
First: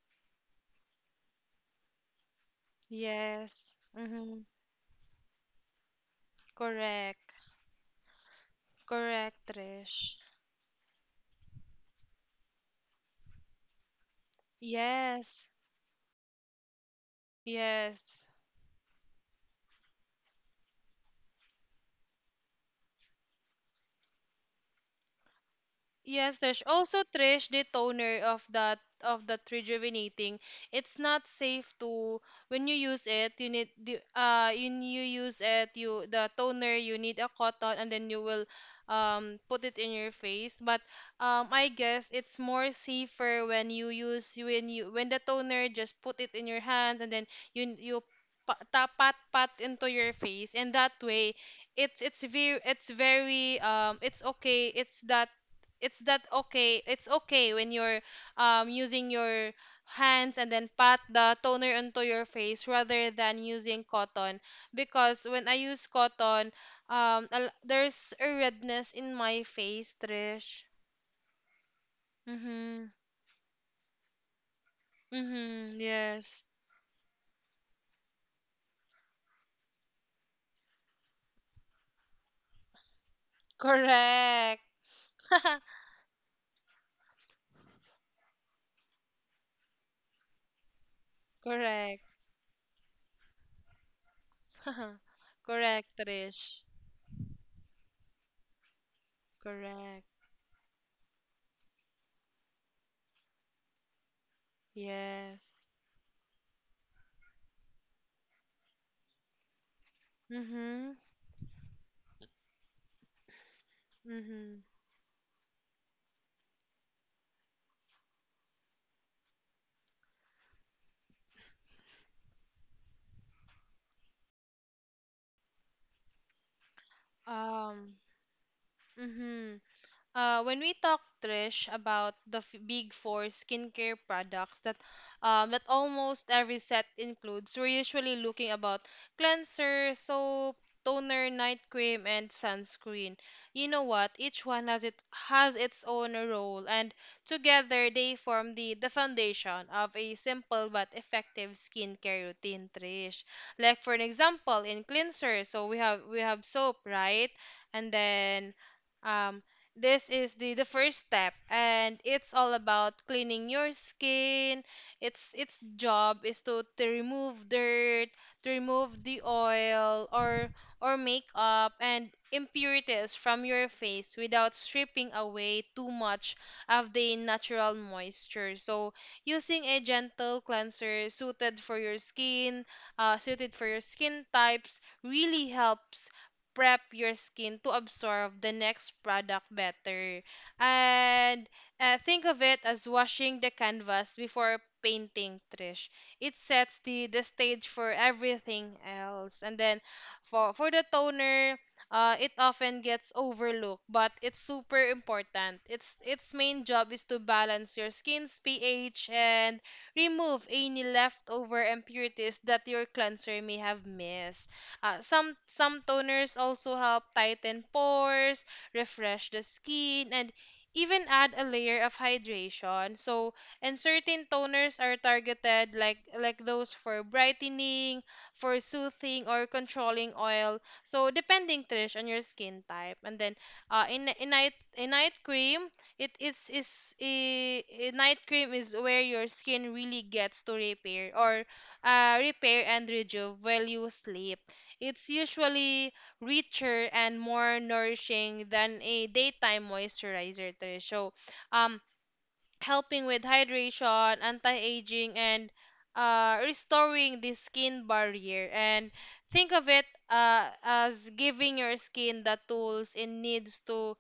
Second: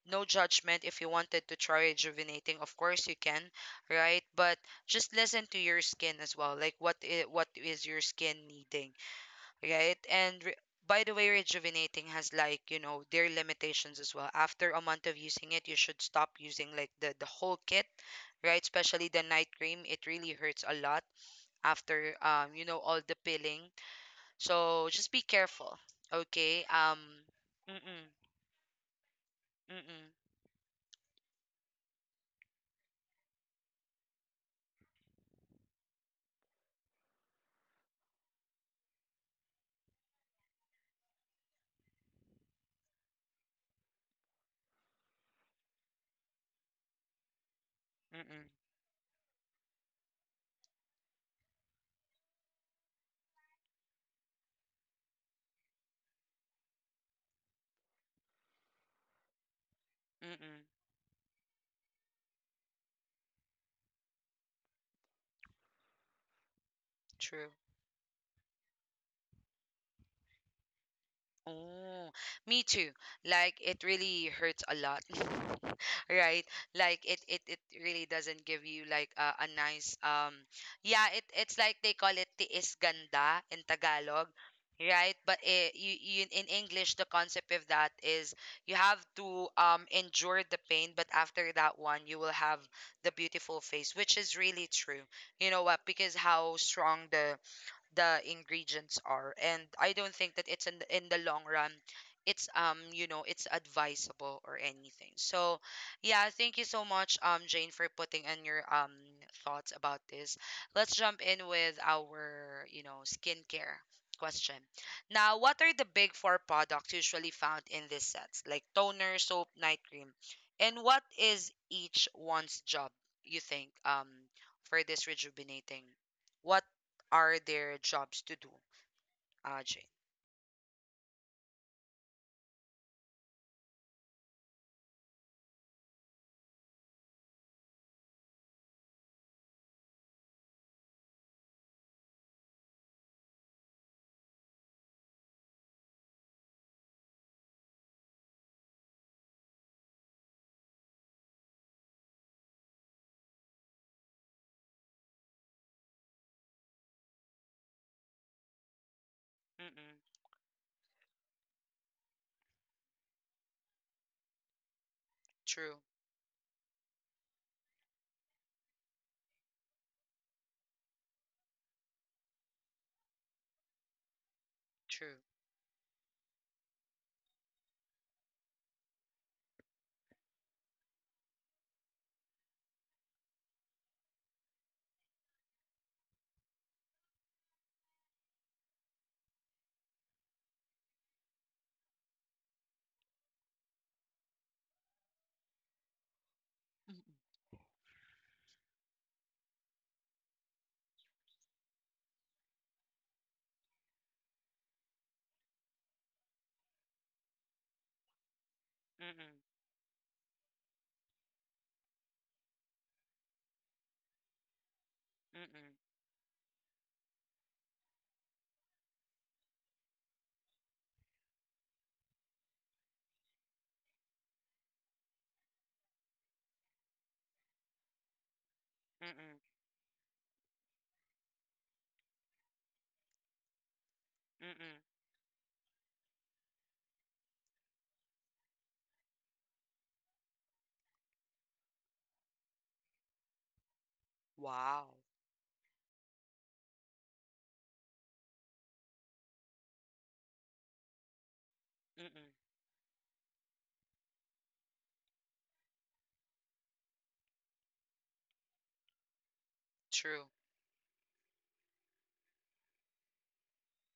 S1: no judgment. If you wanted to try rejuvenating, of course you can,
S2: Yes.
S1: right?
S2: Mhm.
S1: But just listen to your skin as well. Like,
S2: Correct.
S1: what is your skin needing,
S2: Correct,
S1: right?
S2: Trish.
S1: By the way, rejuvenating has like, you know, their limitations as well. After a month of
S2: Yes,
S1: using it, you should stop using like the whole kit,
S2: yes.
S1: right? Especially the night cream, it really hurts a lot after, you know, all the peeling. So just be careful,
S2: Yes, there's
S1: okay?
S2: also, Trish, the
S1: Mm-mm,
S2: toner of that,
S1: mm-mm,
S2: rejuvenating. It's not safe to when you use it. You need the When you use it, you the toner, you need a cotton and then you will put it in your face. But I guess it's more safer when you use when the toner just put it in your hand and then you
S1: mm-mm,
S2: tap pat into your face. And that way it's very it's very it's okay it's that okay it's okay when you're using your hands and
S1: mm-mm,
S2: then pat the toner onto your face rather than using cotton. Because when I use cotton,
S1: true.
S2: there's a redness in my face, Trish.
S1: Oh, me too.
S2: Mm-hmm.
S1: Like it really hurts a lot,
S2: Mm-hmm.
S1: (laughs)
S2: Yes,
S1: right? Like it really doesn't give you like a nice yeah, it it's like they call it tiis ganda in Tagalog,
S2: correct.
S1: right? But
S2: (laughs)
S1: it, you in English, the concept of that is you have to endure the pain, but after that one,
S2: Correct.
S1: you will have the beautiful face, which is really true.
S2: (laughs)
S1: You know what?
S2: Correct,
S1: Because how
S2: Trish.
S1: strong the ingredients are, and I don't
S2: Correct.
S1: think that it's in the long run it's you know, it's advisable or anything. So
S2: Yes.
S1: yeah, thank you so much, Jane, for putting in your thoughts about this.
S2: Mm-hmm.
S1: Let's jump in with our, you know, skincare question.
S2: Mm-hmm.
S1: Now, what are the big four products usually found in these sets, like toner, soap, night cream, and what is each one's job, you think, for this rejuvenating, what are their
S2: um
S1: jobs to do,
S2: mm-hmm.
S1: Ajay?
S2: When we talk, Trish, about the f big four skincare products that, that almost every set includes, we're usually looking about cleanser, soap, toner, night cream, and sunscreen. You know what? Each one has it has its own role, and together they form the foundation of a simple but effective skincare routine, Trish. Like for an example, in cleanser, so we have soap, right? And then, um
S1: Mm-mm.
S2: this is the first step, and it's all about cleaning your skin. Its
S1: True,
S2: job is to remove dirt, to remove the oil or makeup and impurities from your face without stripping
S1: true.
S2: away too much of the natural moisture. So, using a gentle cleanser suited for your skin types really helps prep your skin to absorb the next product better. And think of it as washing the canvas before painting, Trish. It sets
S1: Mm-mm.
S2: the stage for everything else. And then for, the toner, it often gets overlooked, but it's super important. Its main job is to balance your skin's pH
S1: Mm-mm,
S2: and remove any leftover impurities that your cleanser may have missed. Uh, some
S1: mm-mm,
S2: some toners also help tighten pores, refresh the skin, and even add a layer of hydration. So, and certain toners are targeted like those for brightening, for soothing,
S1: mm-mm,
S2: or controlling oil. So, depending, Trish, on your skin type. And then, uh, in in night
S1: mm-mm.
S2: in night cream, it is I- night cream is where your skin really gets to repair and rejuve while you sleep.
S1: Wow.
S2: It's usually richer and more nourishing than a daytime moisturizer, Trish. So, um,
S1: Mm-mm,
S2: helping with hydration, anti-aging, and, restoring the skin barrier. And think of it,
S1: true.
S2: as giving your skin the tools it needs to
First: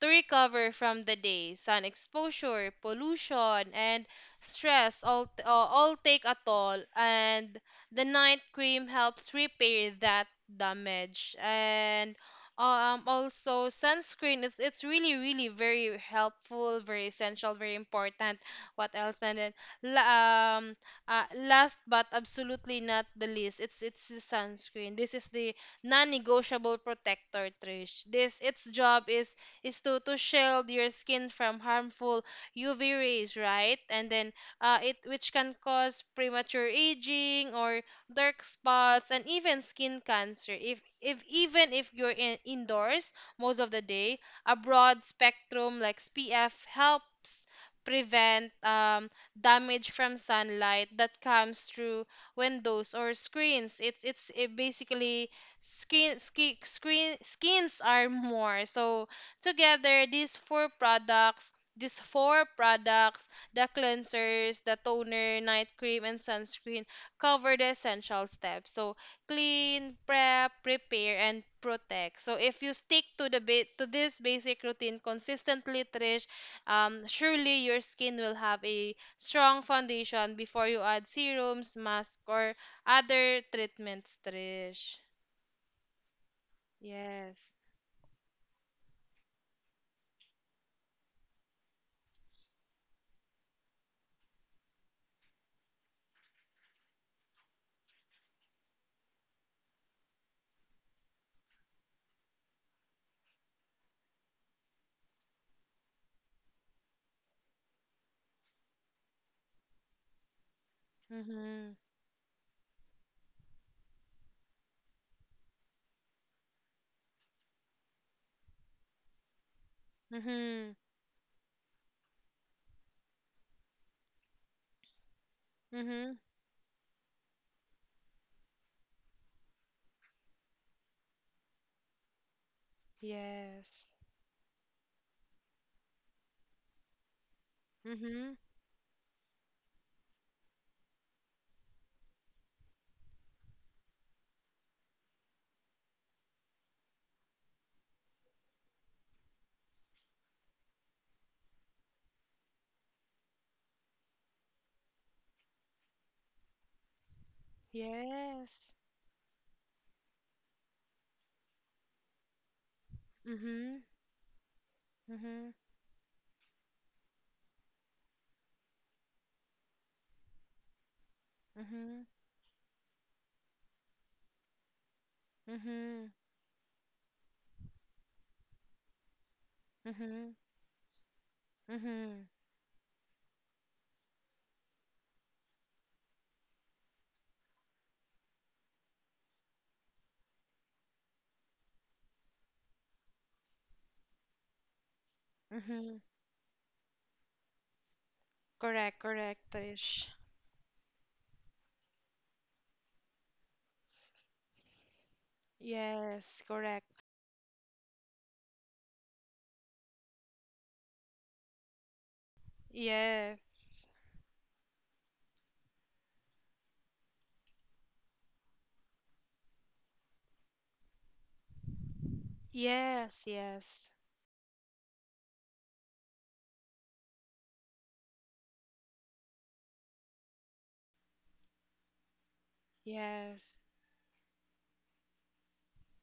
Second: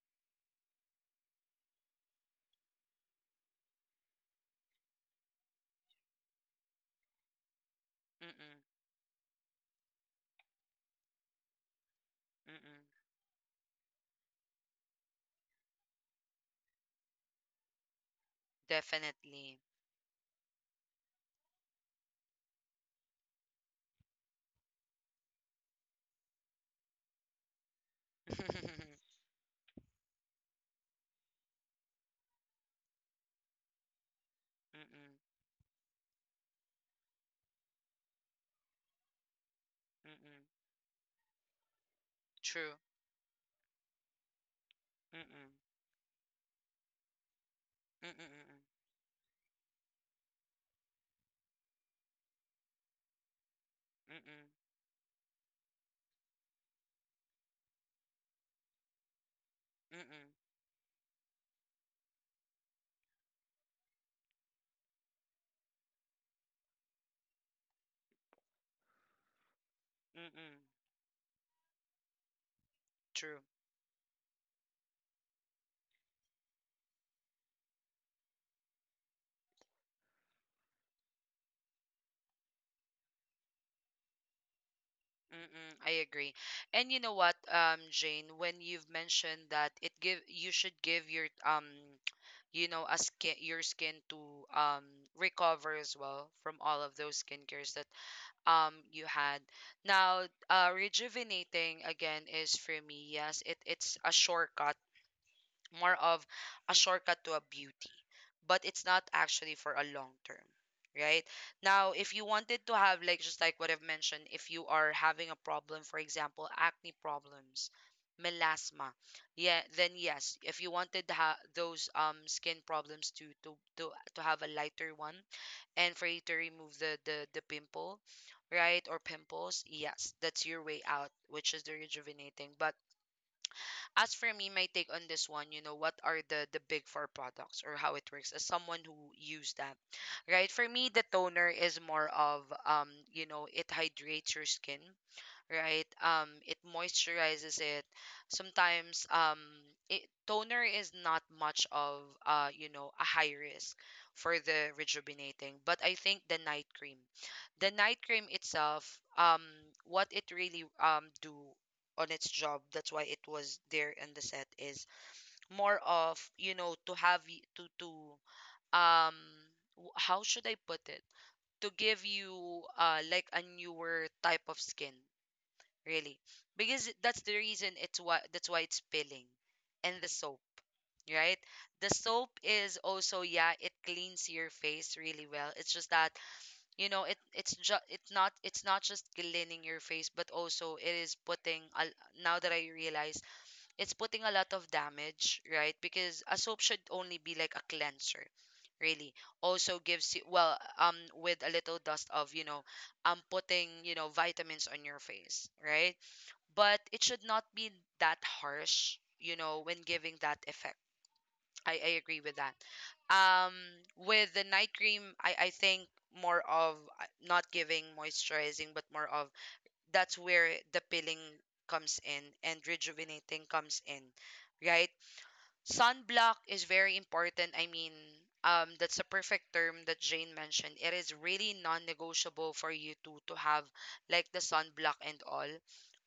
S2: recover from the day. Sun exposure, pollution, and stress all, all take a toll, and the night
S1: Mm-mm,
S2: cream helps repair that damage. And,
S1: mm-mm.
S2: also sunscreen. It's really very helpful, very essential, very important. What else? And then,
S1: Definitely.
S2: la- um, last but absolutely not the least, it's the sunscreen. This is the non-negotiable protector, Trish. This its
S1: (laughs)
S2: job is to shield your skin from harmful UV rays, right? And then, it
S1: Mm-mm,
S2: which can cause premature aging or dark spots, and even skin
S1: mm-mm.
S2: cancer. If even if you're
S1: True.
S2: indoors most of the day, a broad
S1: Mm-mm,
S2: spectrum like SPF helps prevent
S1: mm-mm,
S2: damage from sunlight that comes through windows or screens. It's it's
S1: mm-mm,
S2: it basically skin screen skins are more. So together,
S1: mm-mm,
S2: these four products. These four products, the cleansers, the toner, night cream, and sunscreen cover the essential steps. So clean, prep,
S1: mm-mm.
S2: prepare, and protect. So if you stick to
S1: True.
S2: to this basic routine consistently, Trish, surely your skin will have a strong foundation before you add serums, mask, or other treatments, Trish.
S1: Mm-mm, I agree. And you know what,
S2: Yes.
S1: Jane, when you've mentioned that it give you should give your your skin to um recover as well from all of those skincares that you had. Now, rejuvenating again is for me, yes, it's a shortcut, more of a shortcut to a beauty, but it's not actually for a long term, right?
S2: Mm-hmm.
S1: Now, if you wanted to have, like, just like what I've mentioned, if you are having a problem, for example, acne problems, melasma, yeah, then yes, if
S2: Mm-hmm.
S1: you wanted to those skin problems to, to have a lighter one and for
S2: Mm-hmm.
S1: you to remove the pimple, right, or pimples, yes, that's your way out, which is the rejuvenating. But
S2: Yes.
S1: as for me, my take on this one, you know, what are the big four products or how it works
S2: Mm-hmm.
S1: as someone who used that, right? For me, the toner is more of you know, it hydrates your skin, right? It moisturizes it. Sometimes toner is not much of you know, a high risk for the rejuvenating, but I think the night cream
S2: Yes.
S1: itself, what it really do on its job, that's why it was
S2: Mm-hmm.
S1: there in the set, is
S2: Mm-hmm.
S1: more of, you know, to to um how should I put it, to give
S2: Mm-hmm.
S1: you like a newer type of skin,
S2: Mm-hmm.
S1: really, because that's the reason it's why that's why it's peeling. And the
S2: Mm-hmm.
S1: soap, right, the soap
S2: Hmm.
S1: is also, yeah, it cleans your face really well. It's just that, you know, it's not just cleaning your face, but also it is putting a, now that I realize, it's putting a lot of damage, right?
S2: Mm-hmm.
S1: Because a soap should only be like a cleanser,
S2: Correct,
S1: really.
S2: correct,
S1: Also gives
S2: Tish.
S1: you, well, with a little dust of, you know, putting, you know, vitamins on your face, right?
S2: Yes,
S1: But
S2: correct.
S1: it should not be that harsh, you know, when giving that effect. I agree with that. Um,
S2: Yes.
S1: with the night cream, I think more of, not giving moisturizing, but more of, that's where the peeling comes in and
S2: Yes,
S1: rejuvenating comes
S2: yes.
S1: in, right? Sunblock is very important. I mean, that's a perfect term that Jane mentioned. It is really non-negotiable for you to
S2: Yes.
S1: have like the sunblock and all,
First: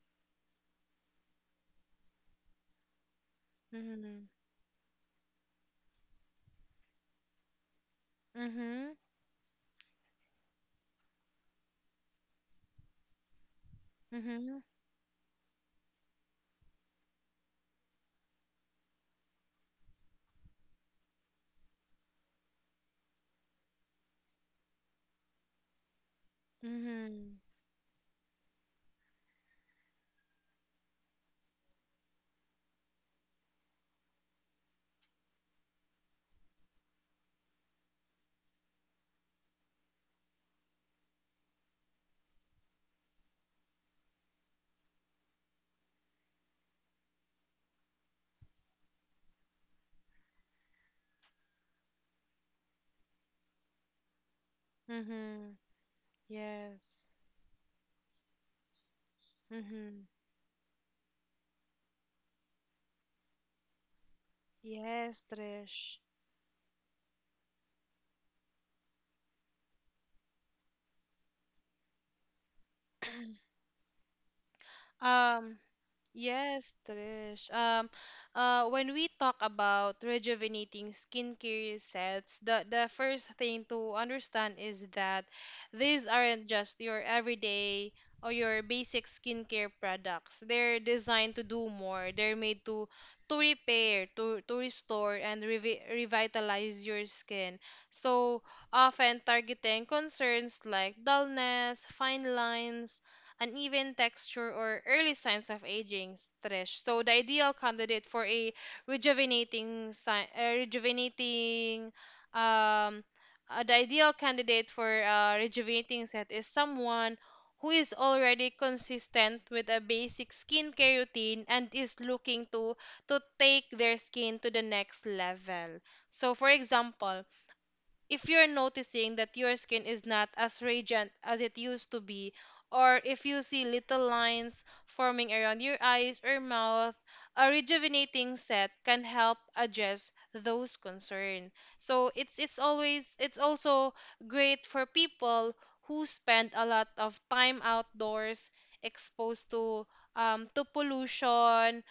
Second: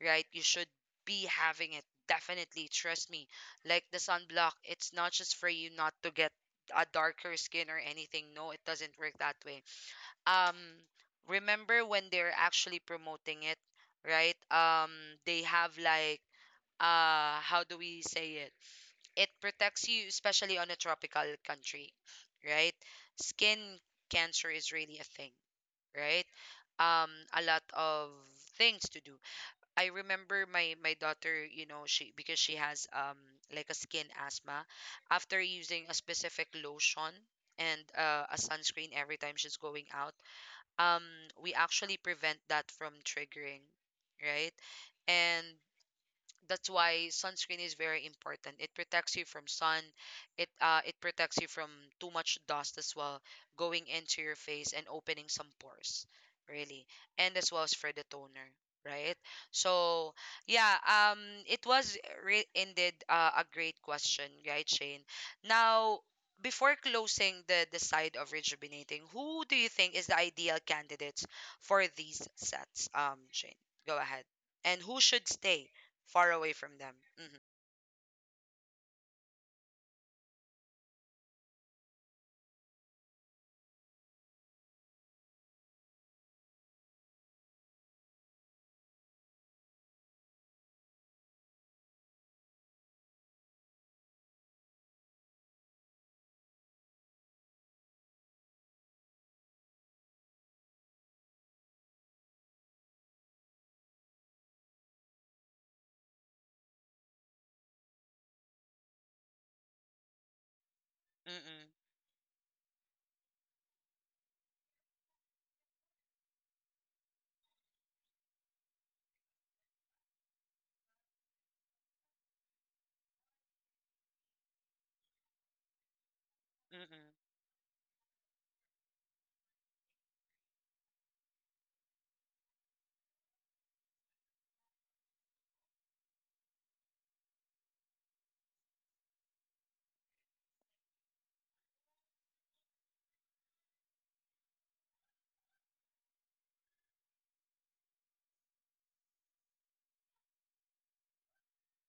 S1: right? You should be having it. Definitely, trust me. Like the
S2: Mm-hmm.
S1: sunblock, it's not just for you not to get a darker skin or anything. No, it
S2: Mm-hmm.
S1: doesn't work that way. Um, remember when they're actually promoting it, right?
S2: Mm-hmm.
S1: They have like, how do we say it? It protects you, especially on a tropical country, right? Skin cancer is really a thing, right?
S2: Mm-hmm.
S1: A lot of things to do. I remember my daughter, you know, she, because she has like a skin asthma. After using a specific lotion and a sunscreen every time she's going out, um, we actually prevent that from triggering, right? And that's why sunscreen is very important. It protects you from sun. It protects you from too much dust as well going into your face and opening some
S2: Mm-hmm.
S1: pores, really.
S2: Yes.
S1: And as well as for the toner, right?
S2: Mm-hmm.
S1: So yeah, it was indeed a great question, right, Shane?
S2: Yes, Trish.
S1: Now, before closing the side of rejuvenating, who do you think is the ideal candidates for these sets? Shane, go ahead. And who should
S2: Um,
S1: stay far away
S2: Yes,
S1: from them? Mhm.
S2: Trish. When we talk about rejuvenating skincare sets, the first thing to understand is that these aren't just your everyday or your basic skincare products. They're designed to do more. They're made to repair, to restore, and revitalize your skin. So often targeting concerns like dullness, fine lines, uneven texture, or early signs of aging, Trish. So the ideal candidate for a rejuvenating si-
S1: Mm-mm.
S2: rejuvenating um the ideal candidate for a rejuvenating set is someone who is already consistent with a basic skincare routine and is looking to take their skin to the next level. So for
S1: Mm-mm.
S2: example, if you're noticing that your skin is not as radiant as it used to be, or if you see little lines forming around your eyes or mouth, a rejuvenating set can help address those concerns. So it's also great for people who spend a lot of time outdoors exposed to, to pollution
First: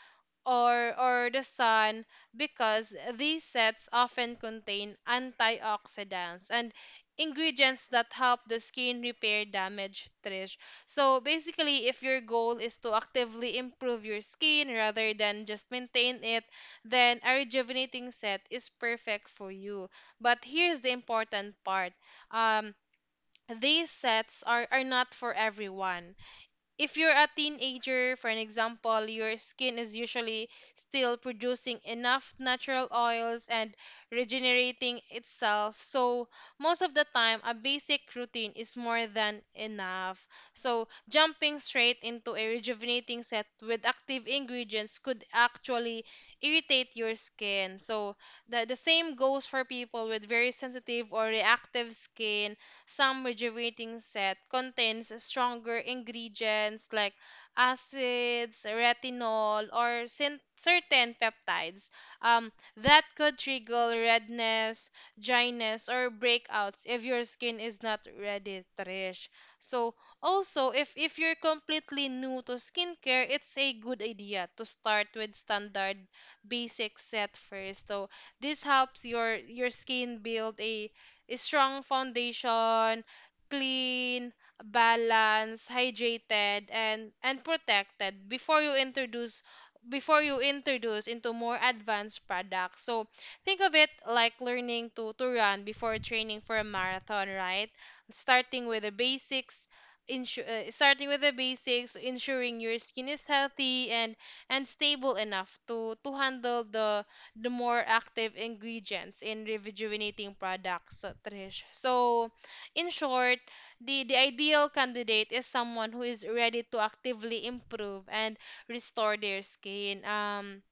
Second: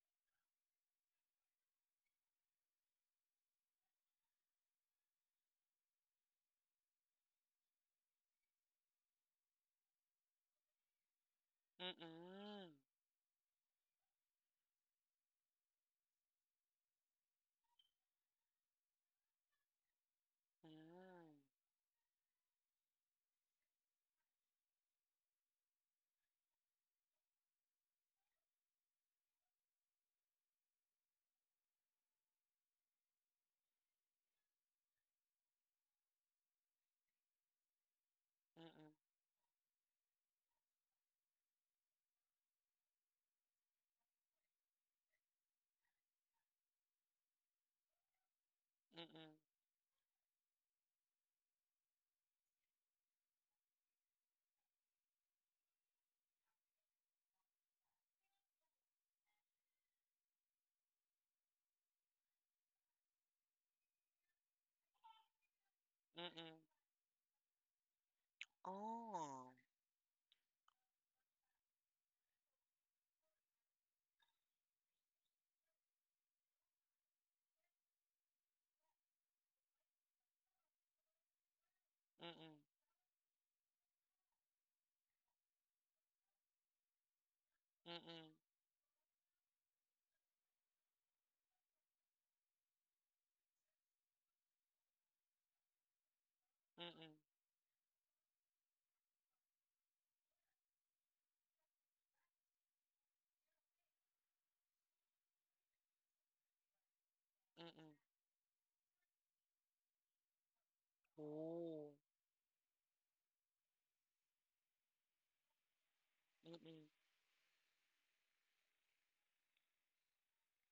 S2: or the sun, because these sets often contain antioxidants and ingredients that help the skin repair damage, Trish. So basically, if your goal
S1: Mm-mm.
S2: is to actively improve your skin rather than just maintain it, then a rejuvenating set is perfect for you. But here's the
S1: Mm.
S2: important part. um these sets are, not for everyone. If you're a teenager, for an example, your skin is usually still producing enough natural oils and regenerating itself. So, most of the time, a basic routine is
S1: Mm-mm.
S2: more than enough. So, jumping straight into a rejuvenating set with active ingredients could actually irritate your skin. So, the same
S1: Mm-mm.
S2: goes for people with very sensitive or reactive skin. Some refrigerating set contains stronger ingredients like acids, retinol, or certain peptides, that could trigger redness, dryness, or
S1: Mm-mm.
S2: breakouts if your skin is not ready, reddish.
S1: Oh.
S2: So, also, if, you're completely new to skincare, it's a good idea to start with standard basic set first. So, this helps your skin build a strong
S1: Mm-mm.
S2: foundation, clean, balanced, hydrated, and protected
S1: Mm-mm.
S2: before you introduce into more advanced products. So think of it like learning to run before training for a
S1: Mm-mm.
S2: marathon, right? Starting with the basics, Starting with the basics, ensuring your skin is healthy and stable enough to handle the more
S1: Mm-mm.
S2: active ingredients in rejuvenating products, Trish.
S1: Oh.
S2: So, in short, the ideal candidate is someone who is ready to
S1: Mm-mm.
S2: actively improve and restore their skin. Um,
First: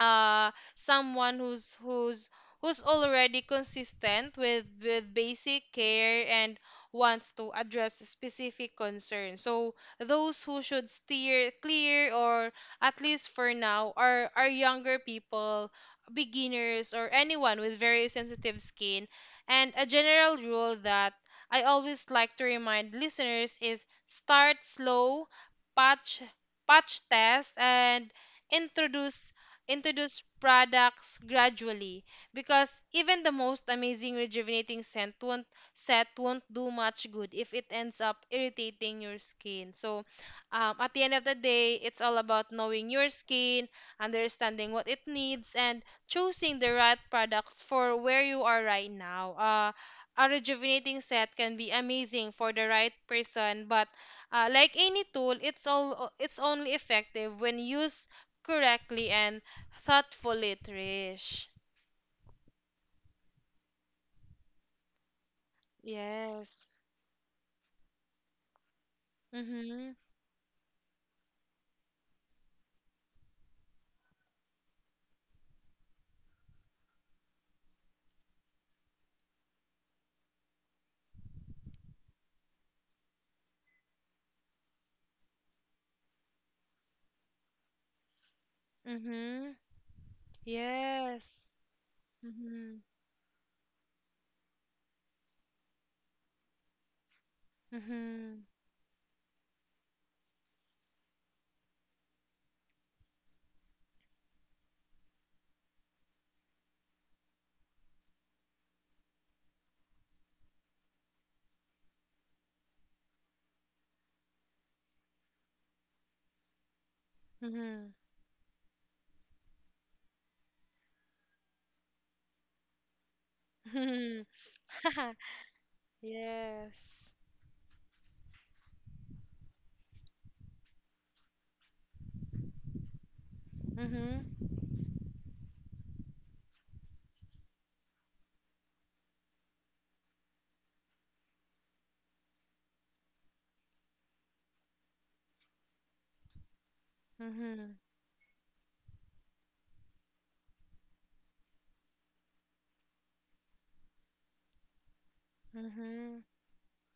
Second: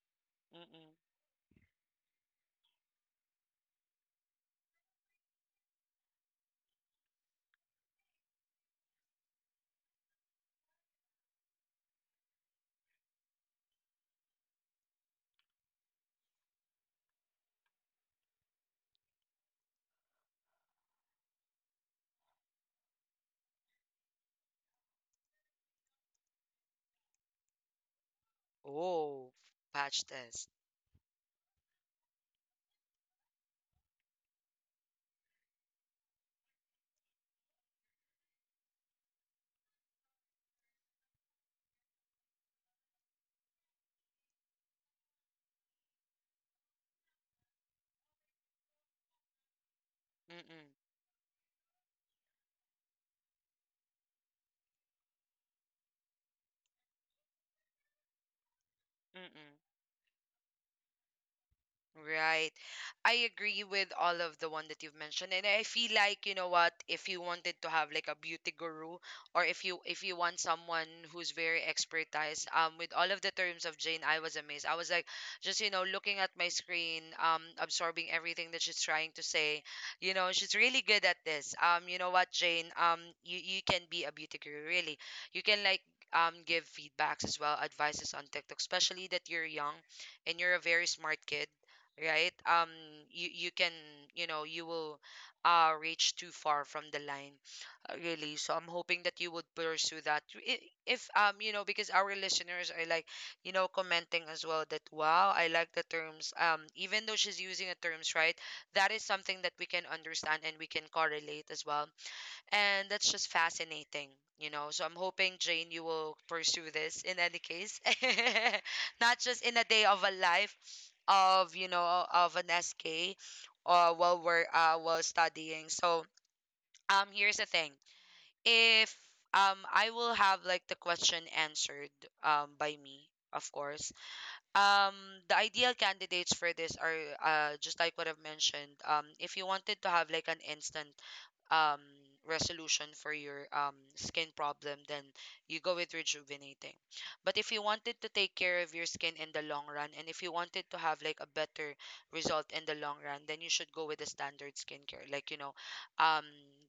S2: uh
S1: Mm-mm.
S2: Someone who's already consistent with basic care and wants to address specific concerns. So those who should steer clear, or at least for now, are younger people, beginners, or anyone with very sensitive skin. And a general rule that I always like to remind listeners is start slow, patch patch test, and
S1: Oh.
S2: introduce
S1: Patch
S2: introduce
S1: test.
S2: products gradually, because even the most amazing rejuvenating scent won't set won't do much good if it ends up irritating your skin. So, at the end of the day, it's all about knowing your skin, understanding what it needs, and choosing the right products for where you are right now. A
S1: Mm-mm.
S2: rejuvenating set can be amazing for the right person, but, like any tool, it's only effective when used correctly and
S1: Mm-mm.
S2: thoughtfully, Trish.
S1: Right. I agree with all of the one that you've mentioned. And I feel like, you know
S2: Yes.
S1: what, if you wanted to have like a beauty guru, or if you
S2: Mhm.
S1: if you want someone who's very expertise, with all of the terms of Jane, I was amazed. I was like, just, you know, looking at my screen, absorbing everything that she's trying to say. You know, she's really good at this. You know what, Jane, you can be a beauty guru, really. You can like give feedbacks as well, advices on TikTok, especially that you're
S2: Mhm.
S1: young and you're a very smart
S2: Yes.
S1: kid, right?
S2: Mhm.
S1: You can, you know, you will reach too far from the line, really.
S2: Mhm.
S1: So I'm hoping that you would pursue that. I- if you know, because our listeners are like, you know, commenting as well that, wow, I like the terms, even though she's using the terms right, that is something that we can understand and we can correlate as well, and that's just fascinating, you know. So I'm hoping, Jane, you will pursue this in any case,
S2: Mhm.
S1: (laughs) not just in a day of a life of, you know, of an SK, while
S2: Mhm.
S1: we're while
S2: (laughs)
S1: studying. So
S2: Yes.
S1: here's the thing. If I will have like the question answered by me, of course.
S2: Mhm.
S1: Um, the ideal candidates for this are, just like what I've mentioned. If you wanted to have like an instant um resolution for your skin problem, then you go with rejuvenating. But if you
S2: Mhm.
S1: wanted to take care of your skin in the long run, and if you wanted to have like a better result in the long run, then you should go with the standard skincare, like, you know,
S2: Mhm.
S1: um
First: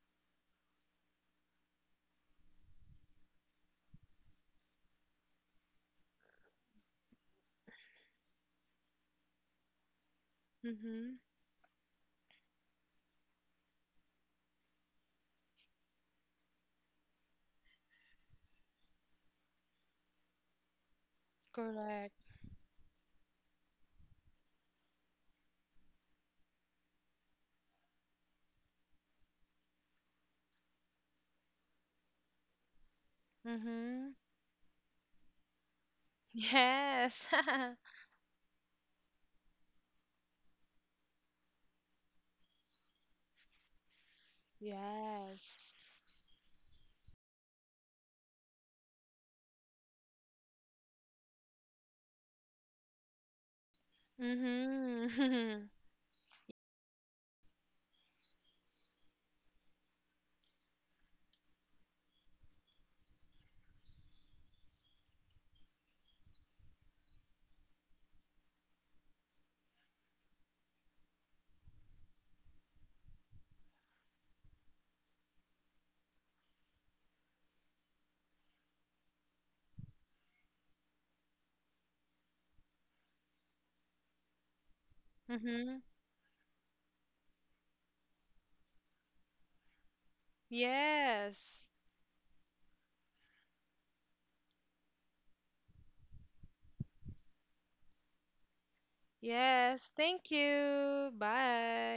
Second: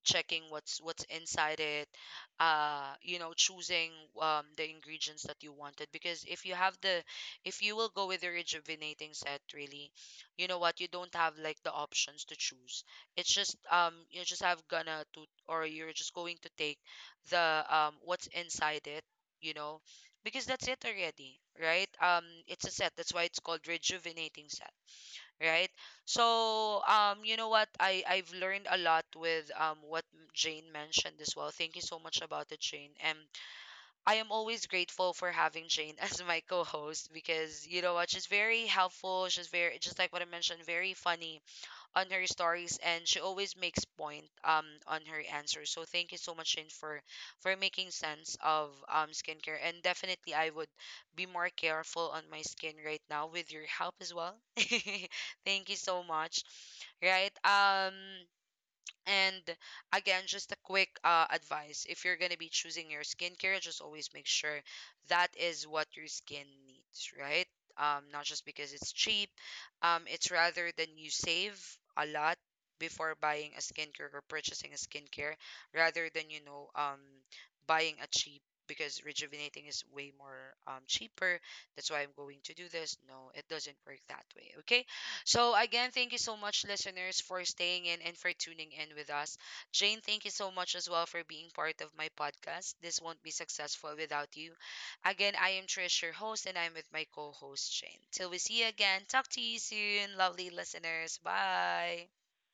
S1: checking what's inside it, you know, choosing the ingredients that you wanted. Because if you have the, if you will go with the rejuvenating set, really, you know what, you don't have
S2: Mhm.
S1: like the options to choose. It's just, you're just have gonna to or you're just going to take the what's inside it, you know, because that's it already, right?
S2: Correct.
S1: It's a set, that's why it's called rejuvenating set, right? So, you know what, I've learned a lot with what Jane mentioned as well. Thank you so much about it, Jane. And I am
S2: Mhm.
S1: always grateful for having Jane (laughs) as my co-host,
S2: Yes. (laughs)
S1: because you know what, she's very helpful, she's very, just like what I mentioned, very funny on her stories, and she always makes point on her answers. So
S2: Yes.
S1: thank you so much, Shane, for making sense of skincare. And definitely I would be more careful on my skin right now with your help as well. (laughs) thank you
S2: Mhm.
S1: so much. Right? And again, just a quick advice, if you're going to be choosing your skincare, just always make sure that is what your skin needs, right? Not just because it's cheap, it's rather than you save a lot before buying a skincare or purchasing a skincare, rather than, you know, buying a cheap, because rejuvenating is way more cheaper. That's why I'm going to do this. No, it doesn't work that way. Okay. So, again,
S2: Mhm.
S1: thank
S2: (laughs)
S1: you so much, listeners, for staying in and for tuning in with us. Jane, thank you so much as well for being part of
S2: Yes.
S1: my podcast. This won't be successful without you. Again, I am Trish, your host, and I'm with my co host, Jane. Till we see you again, talk to you soon,
S2: Yes.
S1: lovely
S2: Thank
S1: listeners.
S2: you.
S1: Bye.
S2: Bye.